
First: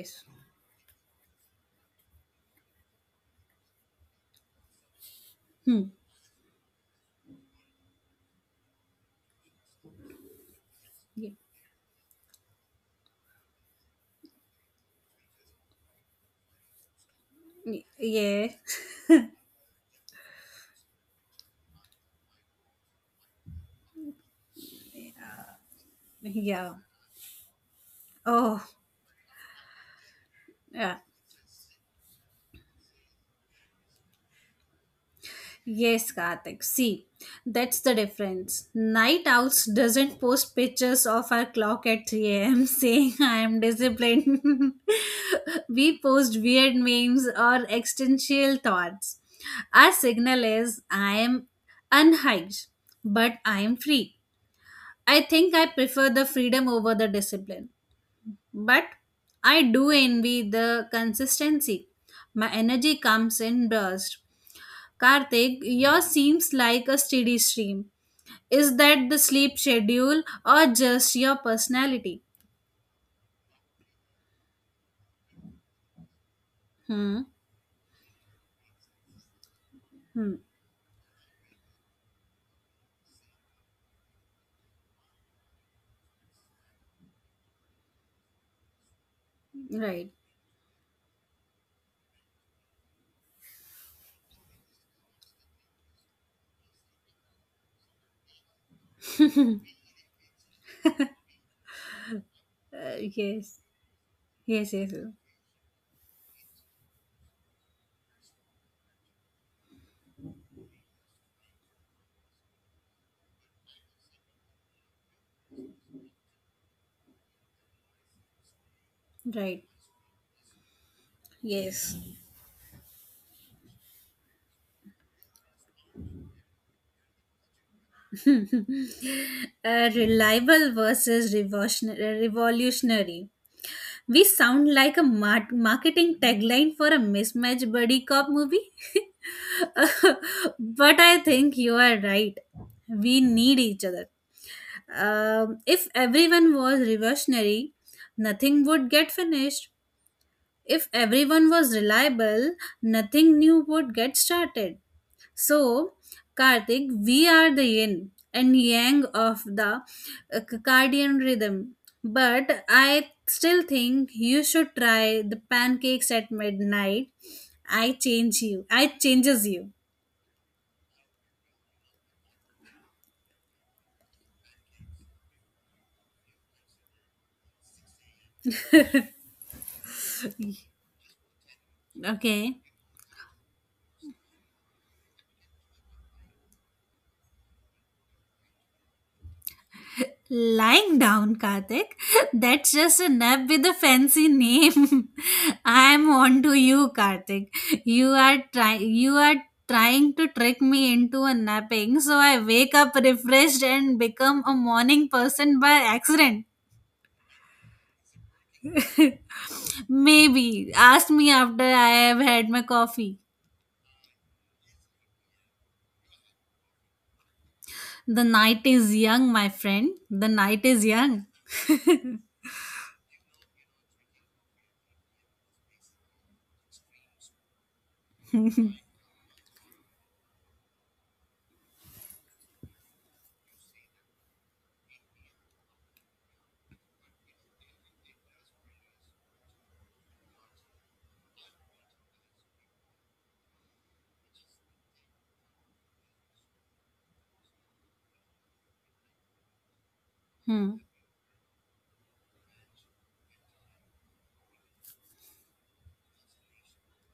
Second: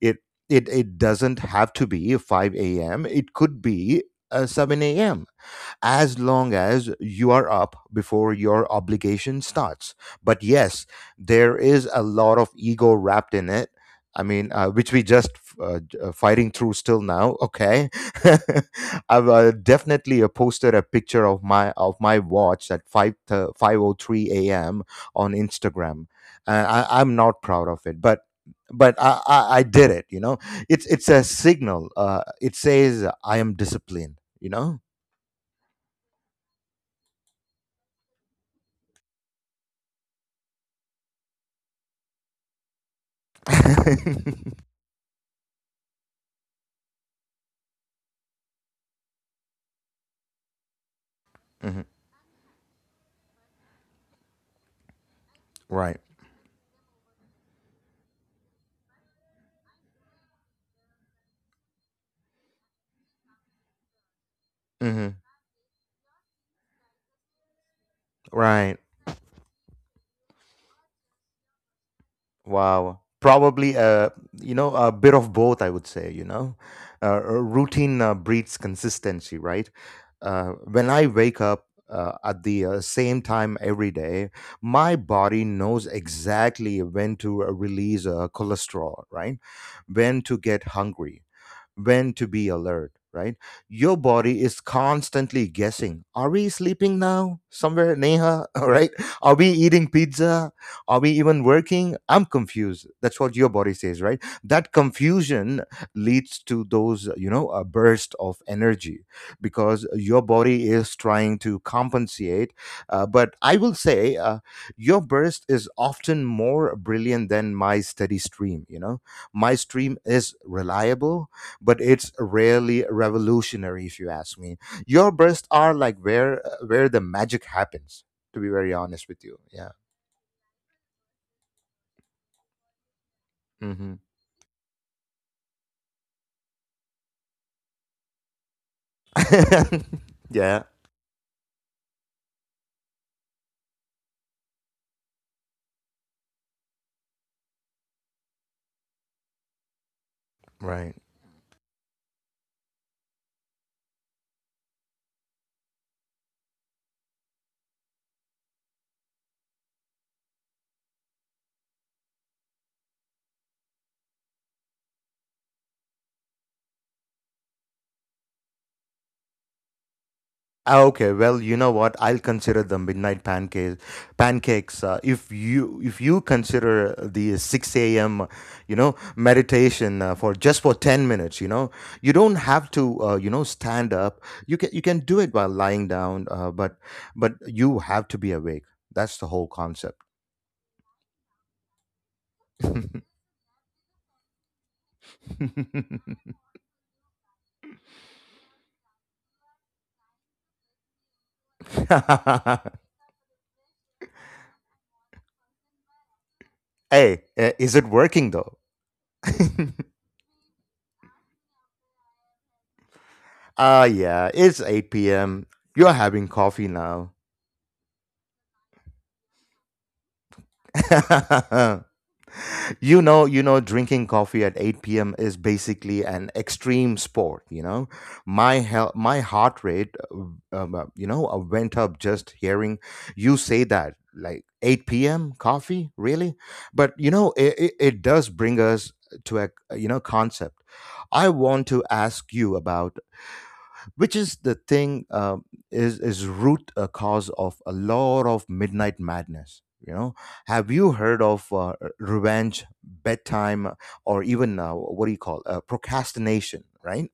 Speaker 1: it it doesn't have to be 5 a.m, it could be 7 a.m
Speaker 2: Hmm.
Speaker 1: as long as you are up before your obligation starts. But yes,
Speaker 2: Yeah.
Speaker 1: there is a lot of ego wrapped in it. I mean, which we just fighting through still now. Okay,
Speaker 2: Yeah,
Speaker 1: (laughs) I've definitely posted a picture of my watch at five o three a.m. on Instagram.
Speaker 2: yeah.
Speaker 1: I'm not proud of it, but
Speaker 2: Oh,
Speaker 1: I did it. You know, it's
Speaker 2: yeah.
Speaker 1: it's a signal. It says I am disciplined. You know.
Speaker 2: Yes, Karthik. See, that's the difference. Night Owls doesn't post pictures of our clock at 3 a.m. (laughs) saying I am
Speaker 1: (laughs)
Speaker 2: disciplined. (laughs) We post weird memes or existential thoughts. Our signal is I am
Speaker 1: Hmm.
Speaker 2: unhinged, but I am free. I think I
Speaker 1: Right.
Speaker 2: prefer the freedom over the discipline. But I do envy the consistency. My energy comes in bursts.
Speaker 1: Hmm.
Speaker 2: Karthik, yours seems like a steady stream. Is
Speaker 1: Right.
Speaker 2: that the sleep schedule or just your personality?
Speaker 1: Wow. Probably a, a bit of both, I would say. You know,
Speaker 2: Hmm.
Speaker 1: routine breeds consistency, right?
Speaker 2: Hmm.
Speaker 1: When I wake up at the same time every day, my body knows exactly when to release cholesterol, right?
Speaker 2: Right.
Speaker 1: When to get hungry, when to be alert, right? Your body is constantly guessing. Are we sleeping now? Somewhere, Neha, (laughs) all right? Are we eating pizza? Are we even working? I'm confused.
Speaker 2: Uh,
Speaker 1: That's what your
Speaker 2: yes.
Speaker 1: body says, right? That
Speaker 2: Yes. Yes. yes.
Speaker 1: confusion leads to those, you know, a burst of energy because your body is trying to compensate. But I will say, your burst is often more brilliant than my steady stream. You know, my
Speaker 2: Right.
Speaker 1: stream is reliable but
Speaker 2: Yes.
Speaker 1: it's rarely revolutionary, if you ask me. Your breasts are like where the magic happens, to be very honest with you. Yeah.
Speaker 2: Reliable versus revolutionary.
Speaker 1: Hmm.
Speaker 2: We sound like a marketing tagline for a mismatched buddy cop movie. (laughs)
Speaker 1: (laughs) Yeah.
Speaker 2: But I think you are right. We need each other. If everyone was reversionary, nothing would get finished. If
Speaker 1: Right.
Speaker 2: everyone was reliable, nothing new would get started. So, Karthik, we are the yin and yang of the circadian rhythm. But I still think you should try the pancakes at midnight. I change you. I changes you.
Speaker 1: Ah, okay, well, you know what? I'll consider the midnight pancakes. Pancakes. If you if you consider the six a.m. you know meditation for just for 10 minutes, you know, you don't
Speaker 2: Okay.
Speaker 1: have to stand up. You can do it while lying down, but but you have to be awake. That's the whole concept.
Speaker 2: Lying down, Karthik. (laughs) That's
Speaker 1: (laughs)
Speaker 2: just a nap with a fancy name. (laughs) I'm on to you, Karthik. You are trying. You are trying to trick me into a napping, so I wake up refreshed and become a morning person by accident.
Speaker 1: Hey, is it working though? (laughs)
Speaker 2: Maybe ask me after I have had my coffee.
Speaker 1: Ah, yeah, it's eight p.m. You're having coffee now.
Speaker 2: The night is young, my friend. The night is young.
Speaker 1: (laughs) You know, drinking coffee at 8 p.m. is basically an extreme sport. You know, my my heart rate, went up just hearing you say that. Like 8 p.m. coffee, really? But it does bring us to a concept I want to ask you about, which is the thing, is root a cause of a lot of midnight madness. Have
Speaker 2: Hmm.
Speaker 1: you heard of revenge bedtime, or even, what do you call, procrastination? Right,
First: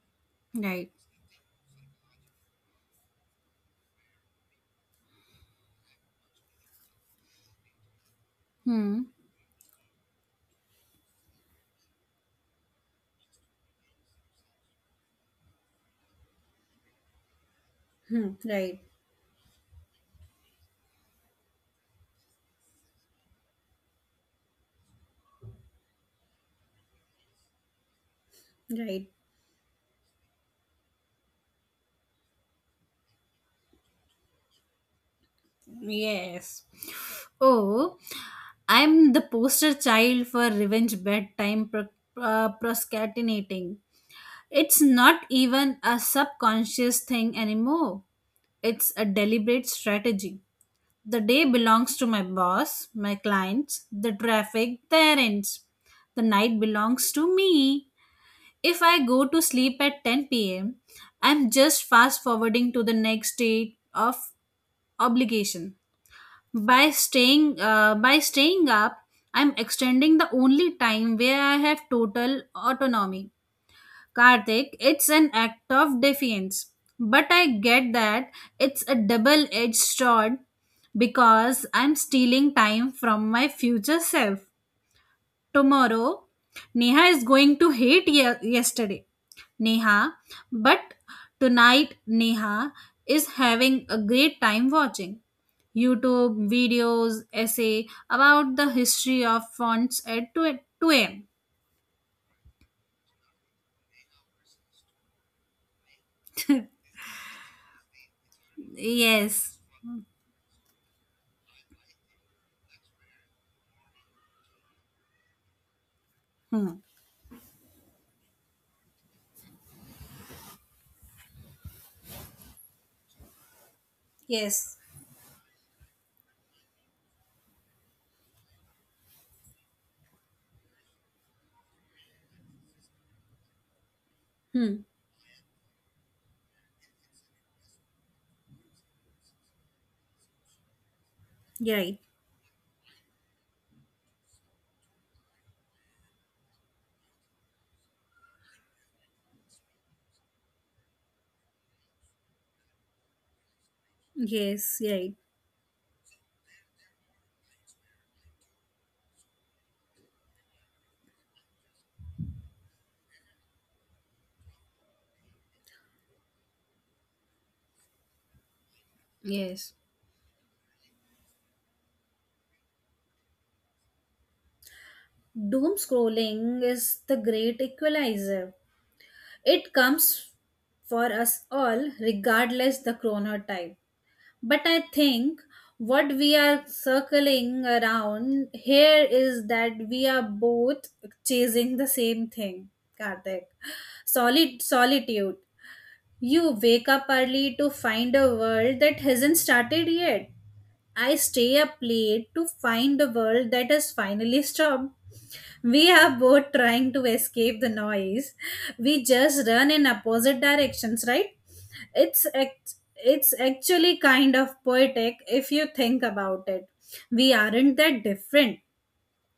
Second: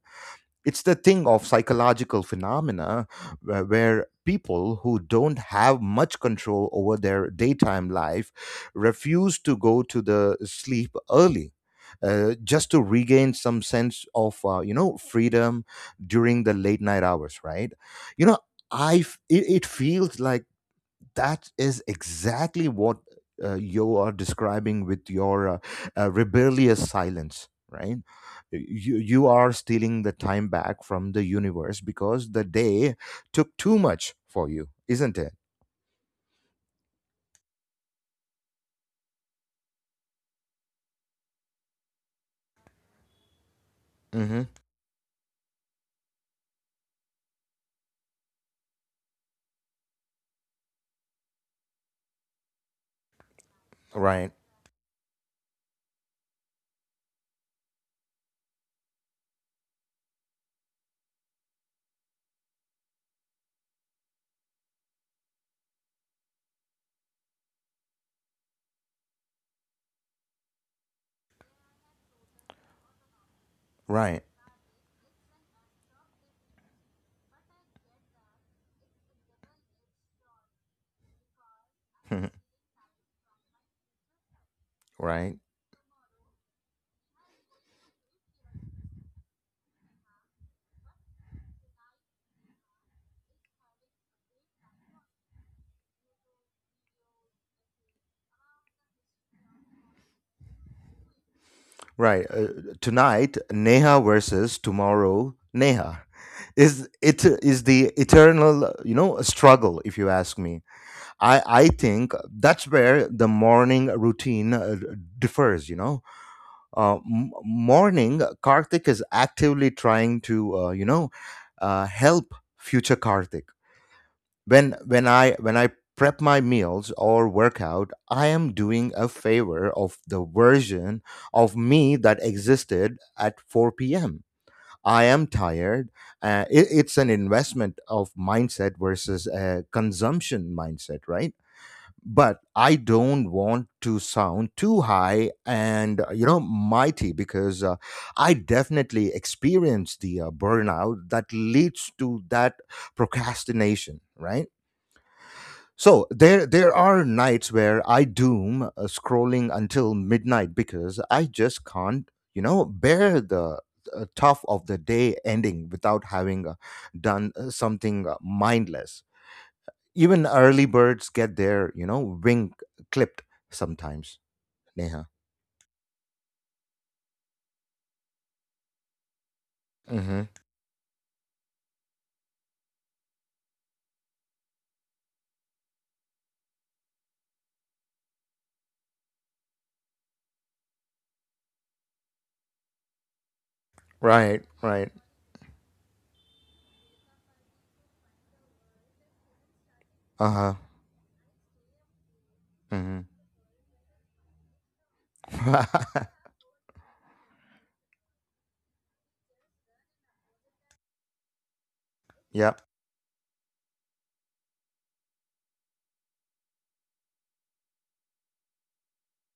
Speaker 1: it's
Speaker 2: Right.
Speaker 1: the thing of psychological phenomena where, people who don't have much control over their daytime life
Speaker 2: Hmm.
Speaker 1: refuse to go to the sleep early, just to regain some sense of freedom during the late night hours, right? you
Speaker 2: Hmm.
Speaker 1: know
Speaker 2: Right.
Speaker 1: it feels like that is exactly what you are describing with your rebellious silence, right? you
Speaker 2: Right.
Speaker 1: you are stealing the time back from the universe because the day took too much for you, isn't it?
Speaker 2: Yes. Oh, I'm the poster child for revenge bedtime procrastinating.
Speaker 1: Hmm.
Speaker 2: It's not even a subconscious thing anymore. It's a deliberate strategy. The day belongs to my boss, my clients, the
Speaker 1: Right.
Speaker 2: traffic, the errands. The night belongs to me. If I go to sleep at 10 p.m., I'm just fast forwarding to the next state of obligation by staying up. I'm extending the only time where I have total autonomy.
Speaker 1: Right.
Speaker 2: Karthik, it's an act of defiance, but I get that it's a double edged sword because I'm
Speaker 1: (laughs)
Speaker 2: stealing time from my future self.
Speaker 1: Right.
Speaker 2: Tomorrow Neha is going to hate yesterday Neha, but tonight Neha is having a great time watching YouTube videos, essay about the history of fonts at two a.m.
Speaker 1: Right. Tonight Neha versus tomorrow Neha, is it? Is the eternal
Speaker 2: Yes.
Speaker 1: struggle, if you ask me. I think that's where the morning routine, differs, you know.
Speaker 2: Hmm.
Speaker 1: Morning Karthik is actively trying to, help future Karthik. When
Speaker 2: Yes.
Speaker 1: when I when I prep my meals or workout, I am doing a favor of the version of me that existed at 4 p.m.
Speaker 2: Hmm.
Speaker 1: I am tired. It's an investment of mindset versus a consumption mindset, right?
Speaker 2: You're right.
Speaker 1: But I don't want to sound too high and, mighty, because I definitely experience the burnout that leads to that procrastination, right?
Speaker 2: Yes, right.
Speaker 1: So there are nights where I doom scrolling until midnight because I just can't, you know, bear the tough of the day ending without having done something mindless.
Speaker 2: Yes.
Speaker 1: Even early birds get their, you know, wing clipped sometimes, Neha.
Speaker 2: Doom scrolling is the great equalizer. It
Speaker 1: Mm-hmm.
Speaker 2: comes for us all regardless the chronotype. But I think what we are circling around here is that we are both chasing the same thing, Karthik.
Speaker 1: Right,
Speaker 2: Solid
Speaker 1: right.
Speaker 2: solitude. You wake up early to find a world that hasn't started yet.
Speaker 1: Uh-huh.
Speaker 2: I stay up late to find the world that has finally stopped. We
Speaker 1: Mm-hmm.
Speaker 2: are
Speaker 1: (laughs)
Speaker 2: both trying to escape the noise. We just run in opposite directions, right? It's
Speaker 1: Yep.
Speaker 2: act- it's actually kind of poetic if you think about it. We aren't that different.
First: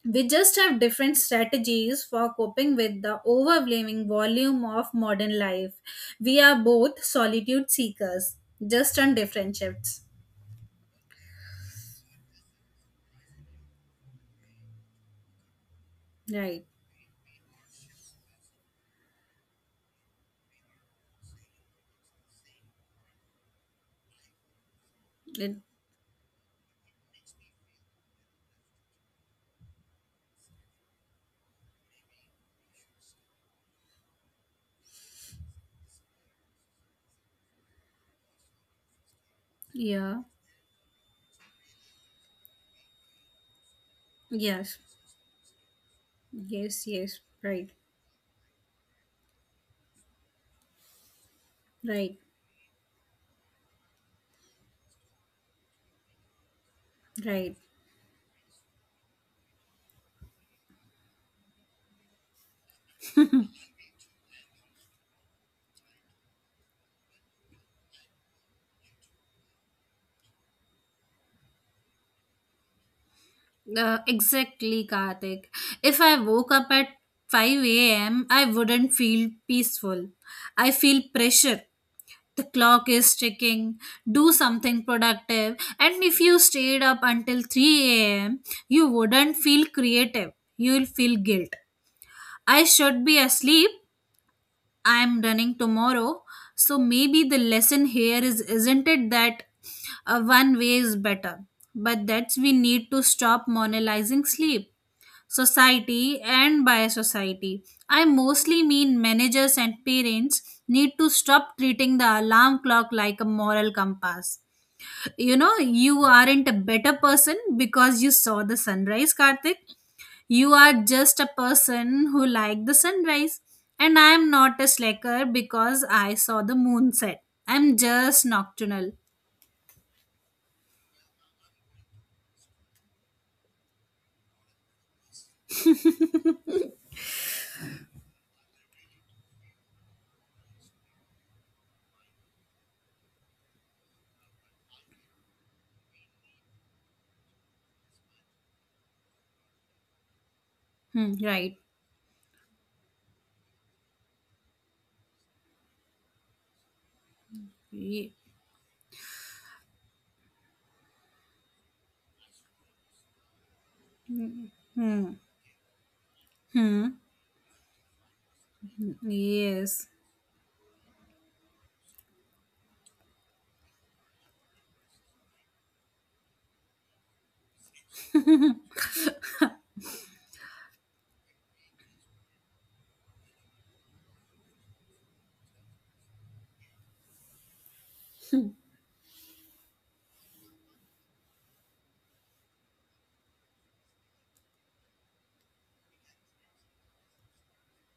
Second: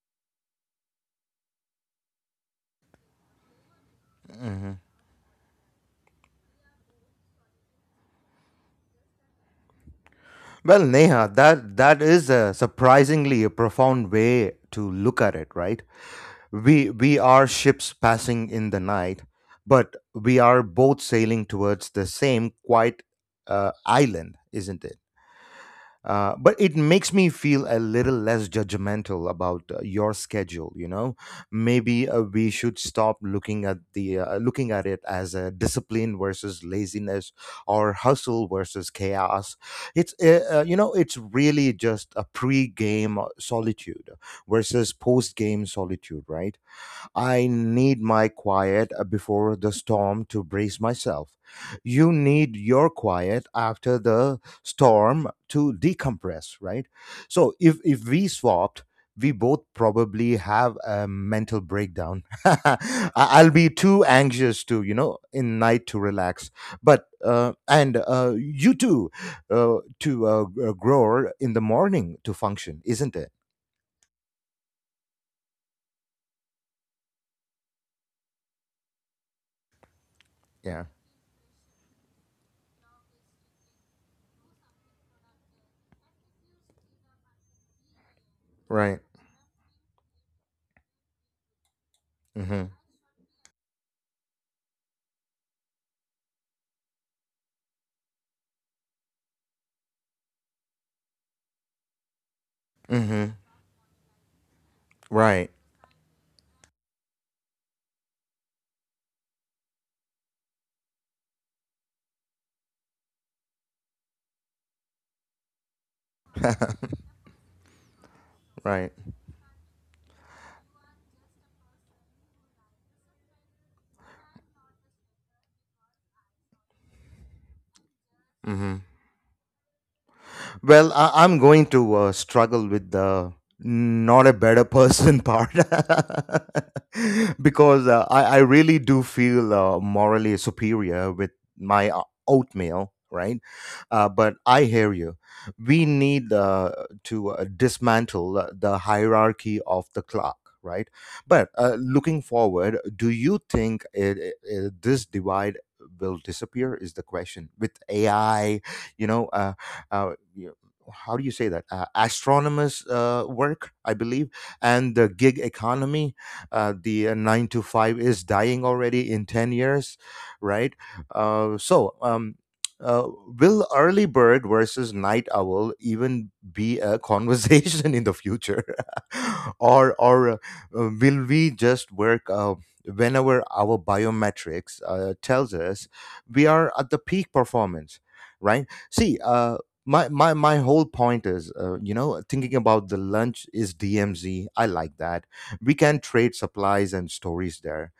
Speaker 2: We just have different strategies for coping with the overwhelming volume of modern life. We are both solitude seekers, just on different shifts.
Speaker 1: Well, Neha, that is a surprisingly a profound way to look at it, right?
Speaker 2: Right.
Speaker 1: We are ships passing in the night, but we are both sailing towards the same quiet island, isn't it?
Speaker 2: It
Speaker 1: But it makes me feel a little less judgmental about your schedule, you know. Maybe we should stop looking at the, looking at it as a discipline versus laziness, or hustle versus chaos. it's
Speaker 2: Yeah.
Speaker 1: uh, uh, you know, it's really just a pre-game solitude
Speaker 2: Yes.
Speaker 1: versus post-game solitude, right?
Speaker 2: Yes. Yes.
Speaker 1: I
Speaker 2: Right.
Speaker 1: need my quiet before the storm to brace myself. You
Speaker 2: Right.
Speaker 1: need your quiet after the storm to decompress, right? So
Speaker 2: Right.
Speaker 1: if we swapped, we both probably have a mental breakdown. (laughs) I'll be too anxious to, you know, in night to relax. But and you too, grow in the morning to function, isn't it?
Speaker 2: Exactly, Karthik. If I woke up at 5 a.m., I wouldn't feel peaceful. I
Speaker 1: Yeah.
Speaker 2: feel pressure. The clock is ticking. Do something productive. And if you stayed up until 3 a.m., you
Speaker 1: Right.
Speaker 2: wouldn't feel creative. You'll feel guilt. I
Speaker 1: Mhm.
Speaker 2: should be asleep, I'm running tomorrow. So maybe the lesson here is isn't it that one way is better, but that's we need to
Speaker 1: Mhm.
Speaker 2: stop monetizing sleep.
Speaker 1: Right.
Speaker 2: Society, and by society, I mostly mean managers and parents, need to stop treating the alarm clock like a moral compass. You know, you aren't a better person because you saw the
Speaker 1: Right.
Speaker 2: sunrise, Karthik. You are just a person who liked the sunrise, and I am not a slacker because I saw the moon set. I'm just
Speaker 1: Mm-hmm.
Speaker 2: nocturnal.
Speaker 1: Well, I'm going to struggle with the not a better person (laughs) part, (laughs) because I really do feel morally superior with my oatmeal, right? But I hear you. We need to dismantle the hierarchy of the clock. Right,
Speaker 2: Hmm,
Speaker 1: but
Speaker 2: right.
Speaker 1: looking forward, do you think this divide will disappear, is the question, with
Speaker 2: Ye-
Speaker 1: AI? You know, uh, how do you say that, astronomers work, I believe, and the
Speaker 2: hmm.
Speaker 1: gig economy,
Speaker 2: Hmm.
Speaker 1: the, 9 to 5 is dying already in 10
Speaker 2: Yes.
Speaker 1: years, right? uh, so um, uh, will early bird versus night owl even be a conversation (laughs) in the future, (laughs) or will we just work whenever our biometrics tells us we are at the peak performance, right? See, my whole point is, you know, thinking about the lunch is DMZ, I like that. We can trade supplies and stories there.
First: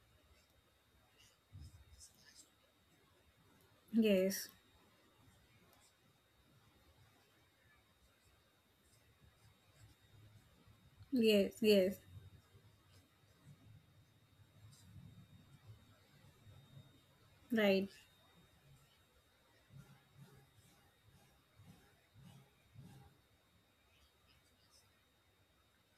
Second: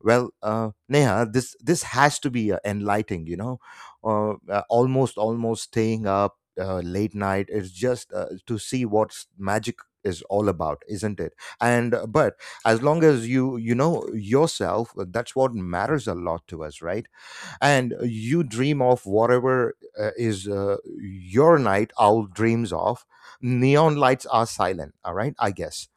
Speaker 1: Well, Neha, this has to be enlightening, you know.
Speaker 2: Yes.
Speaker 1: Almost staying up late night is just to see what's magic is all about, isn't it?
Speaker 2: Yes.
Speaker 1: And
Speaker 2: Yes.
Speaker 1: but as long as you, you know, yourself, that's what matters a lot to us, right?
Speaker 2: Right.
Speaker 1: And you dream of whatever is your night owl dreams of. Neon lights are silent, all right, I guess.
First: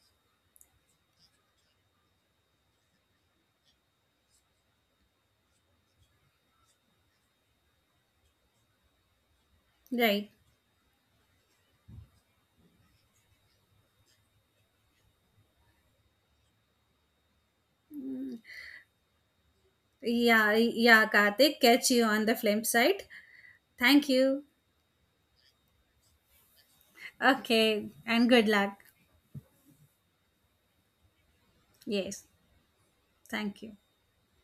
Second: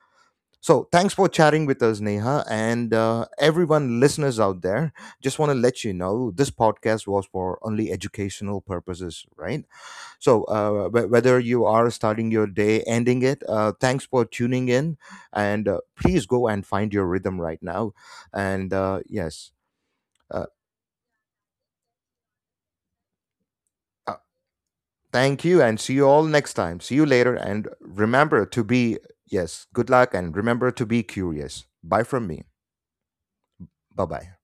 Speaker 1: So thanks for chatting with us, Neha, and everyone, listeners out there, just want to let you know this podcast was for only educational purposes, right?
Speaker 2: Right.
Speaker 1: So whether you are starting your day ending it, thanks for tuning in, and please go and find your rhythm right now, and uh, uh,
Speaker 2: Yeah. Yeah, Karthik, catch you on the flip side. Thank you.
Speaker 1: thank you and see you all next time. See you later and
Speaker 2: Okay, and
Speaker 1: remember
Speaker 2: good
Speaker 1: to
Speaker 2: luck.
Speaker 1: be, yes, good luck and remember to be curious. Bye
Speaker 2: Yes.
Speaker 1: from me.
Speaker 2: Thank you.
Speaker 1: Bye bye.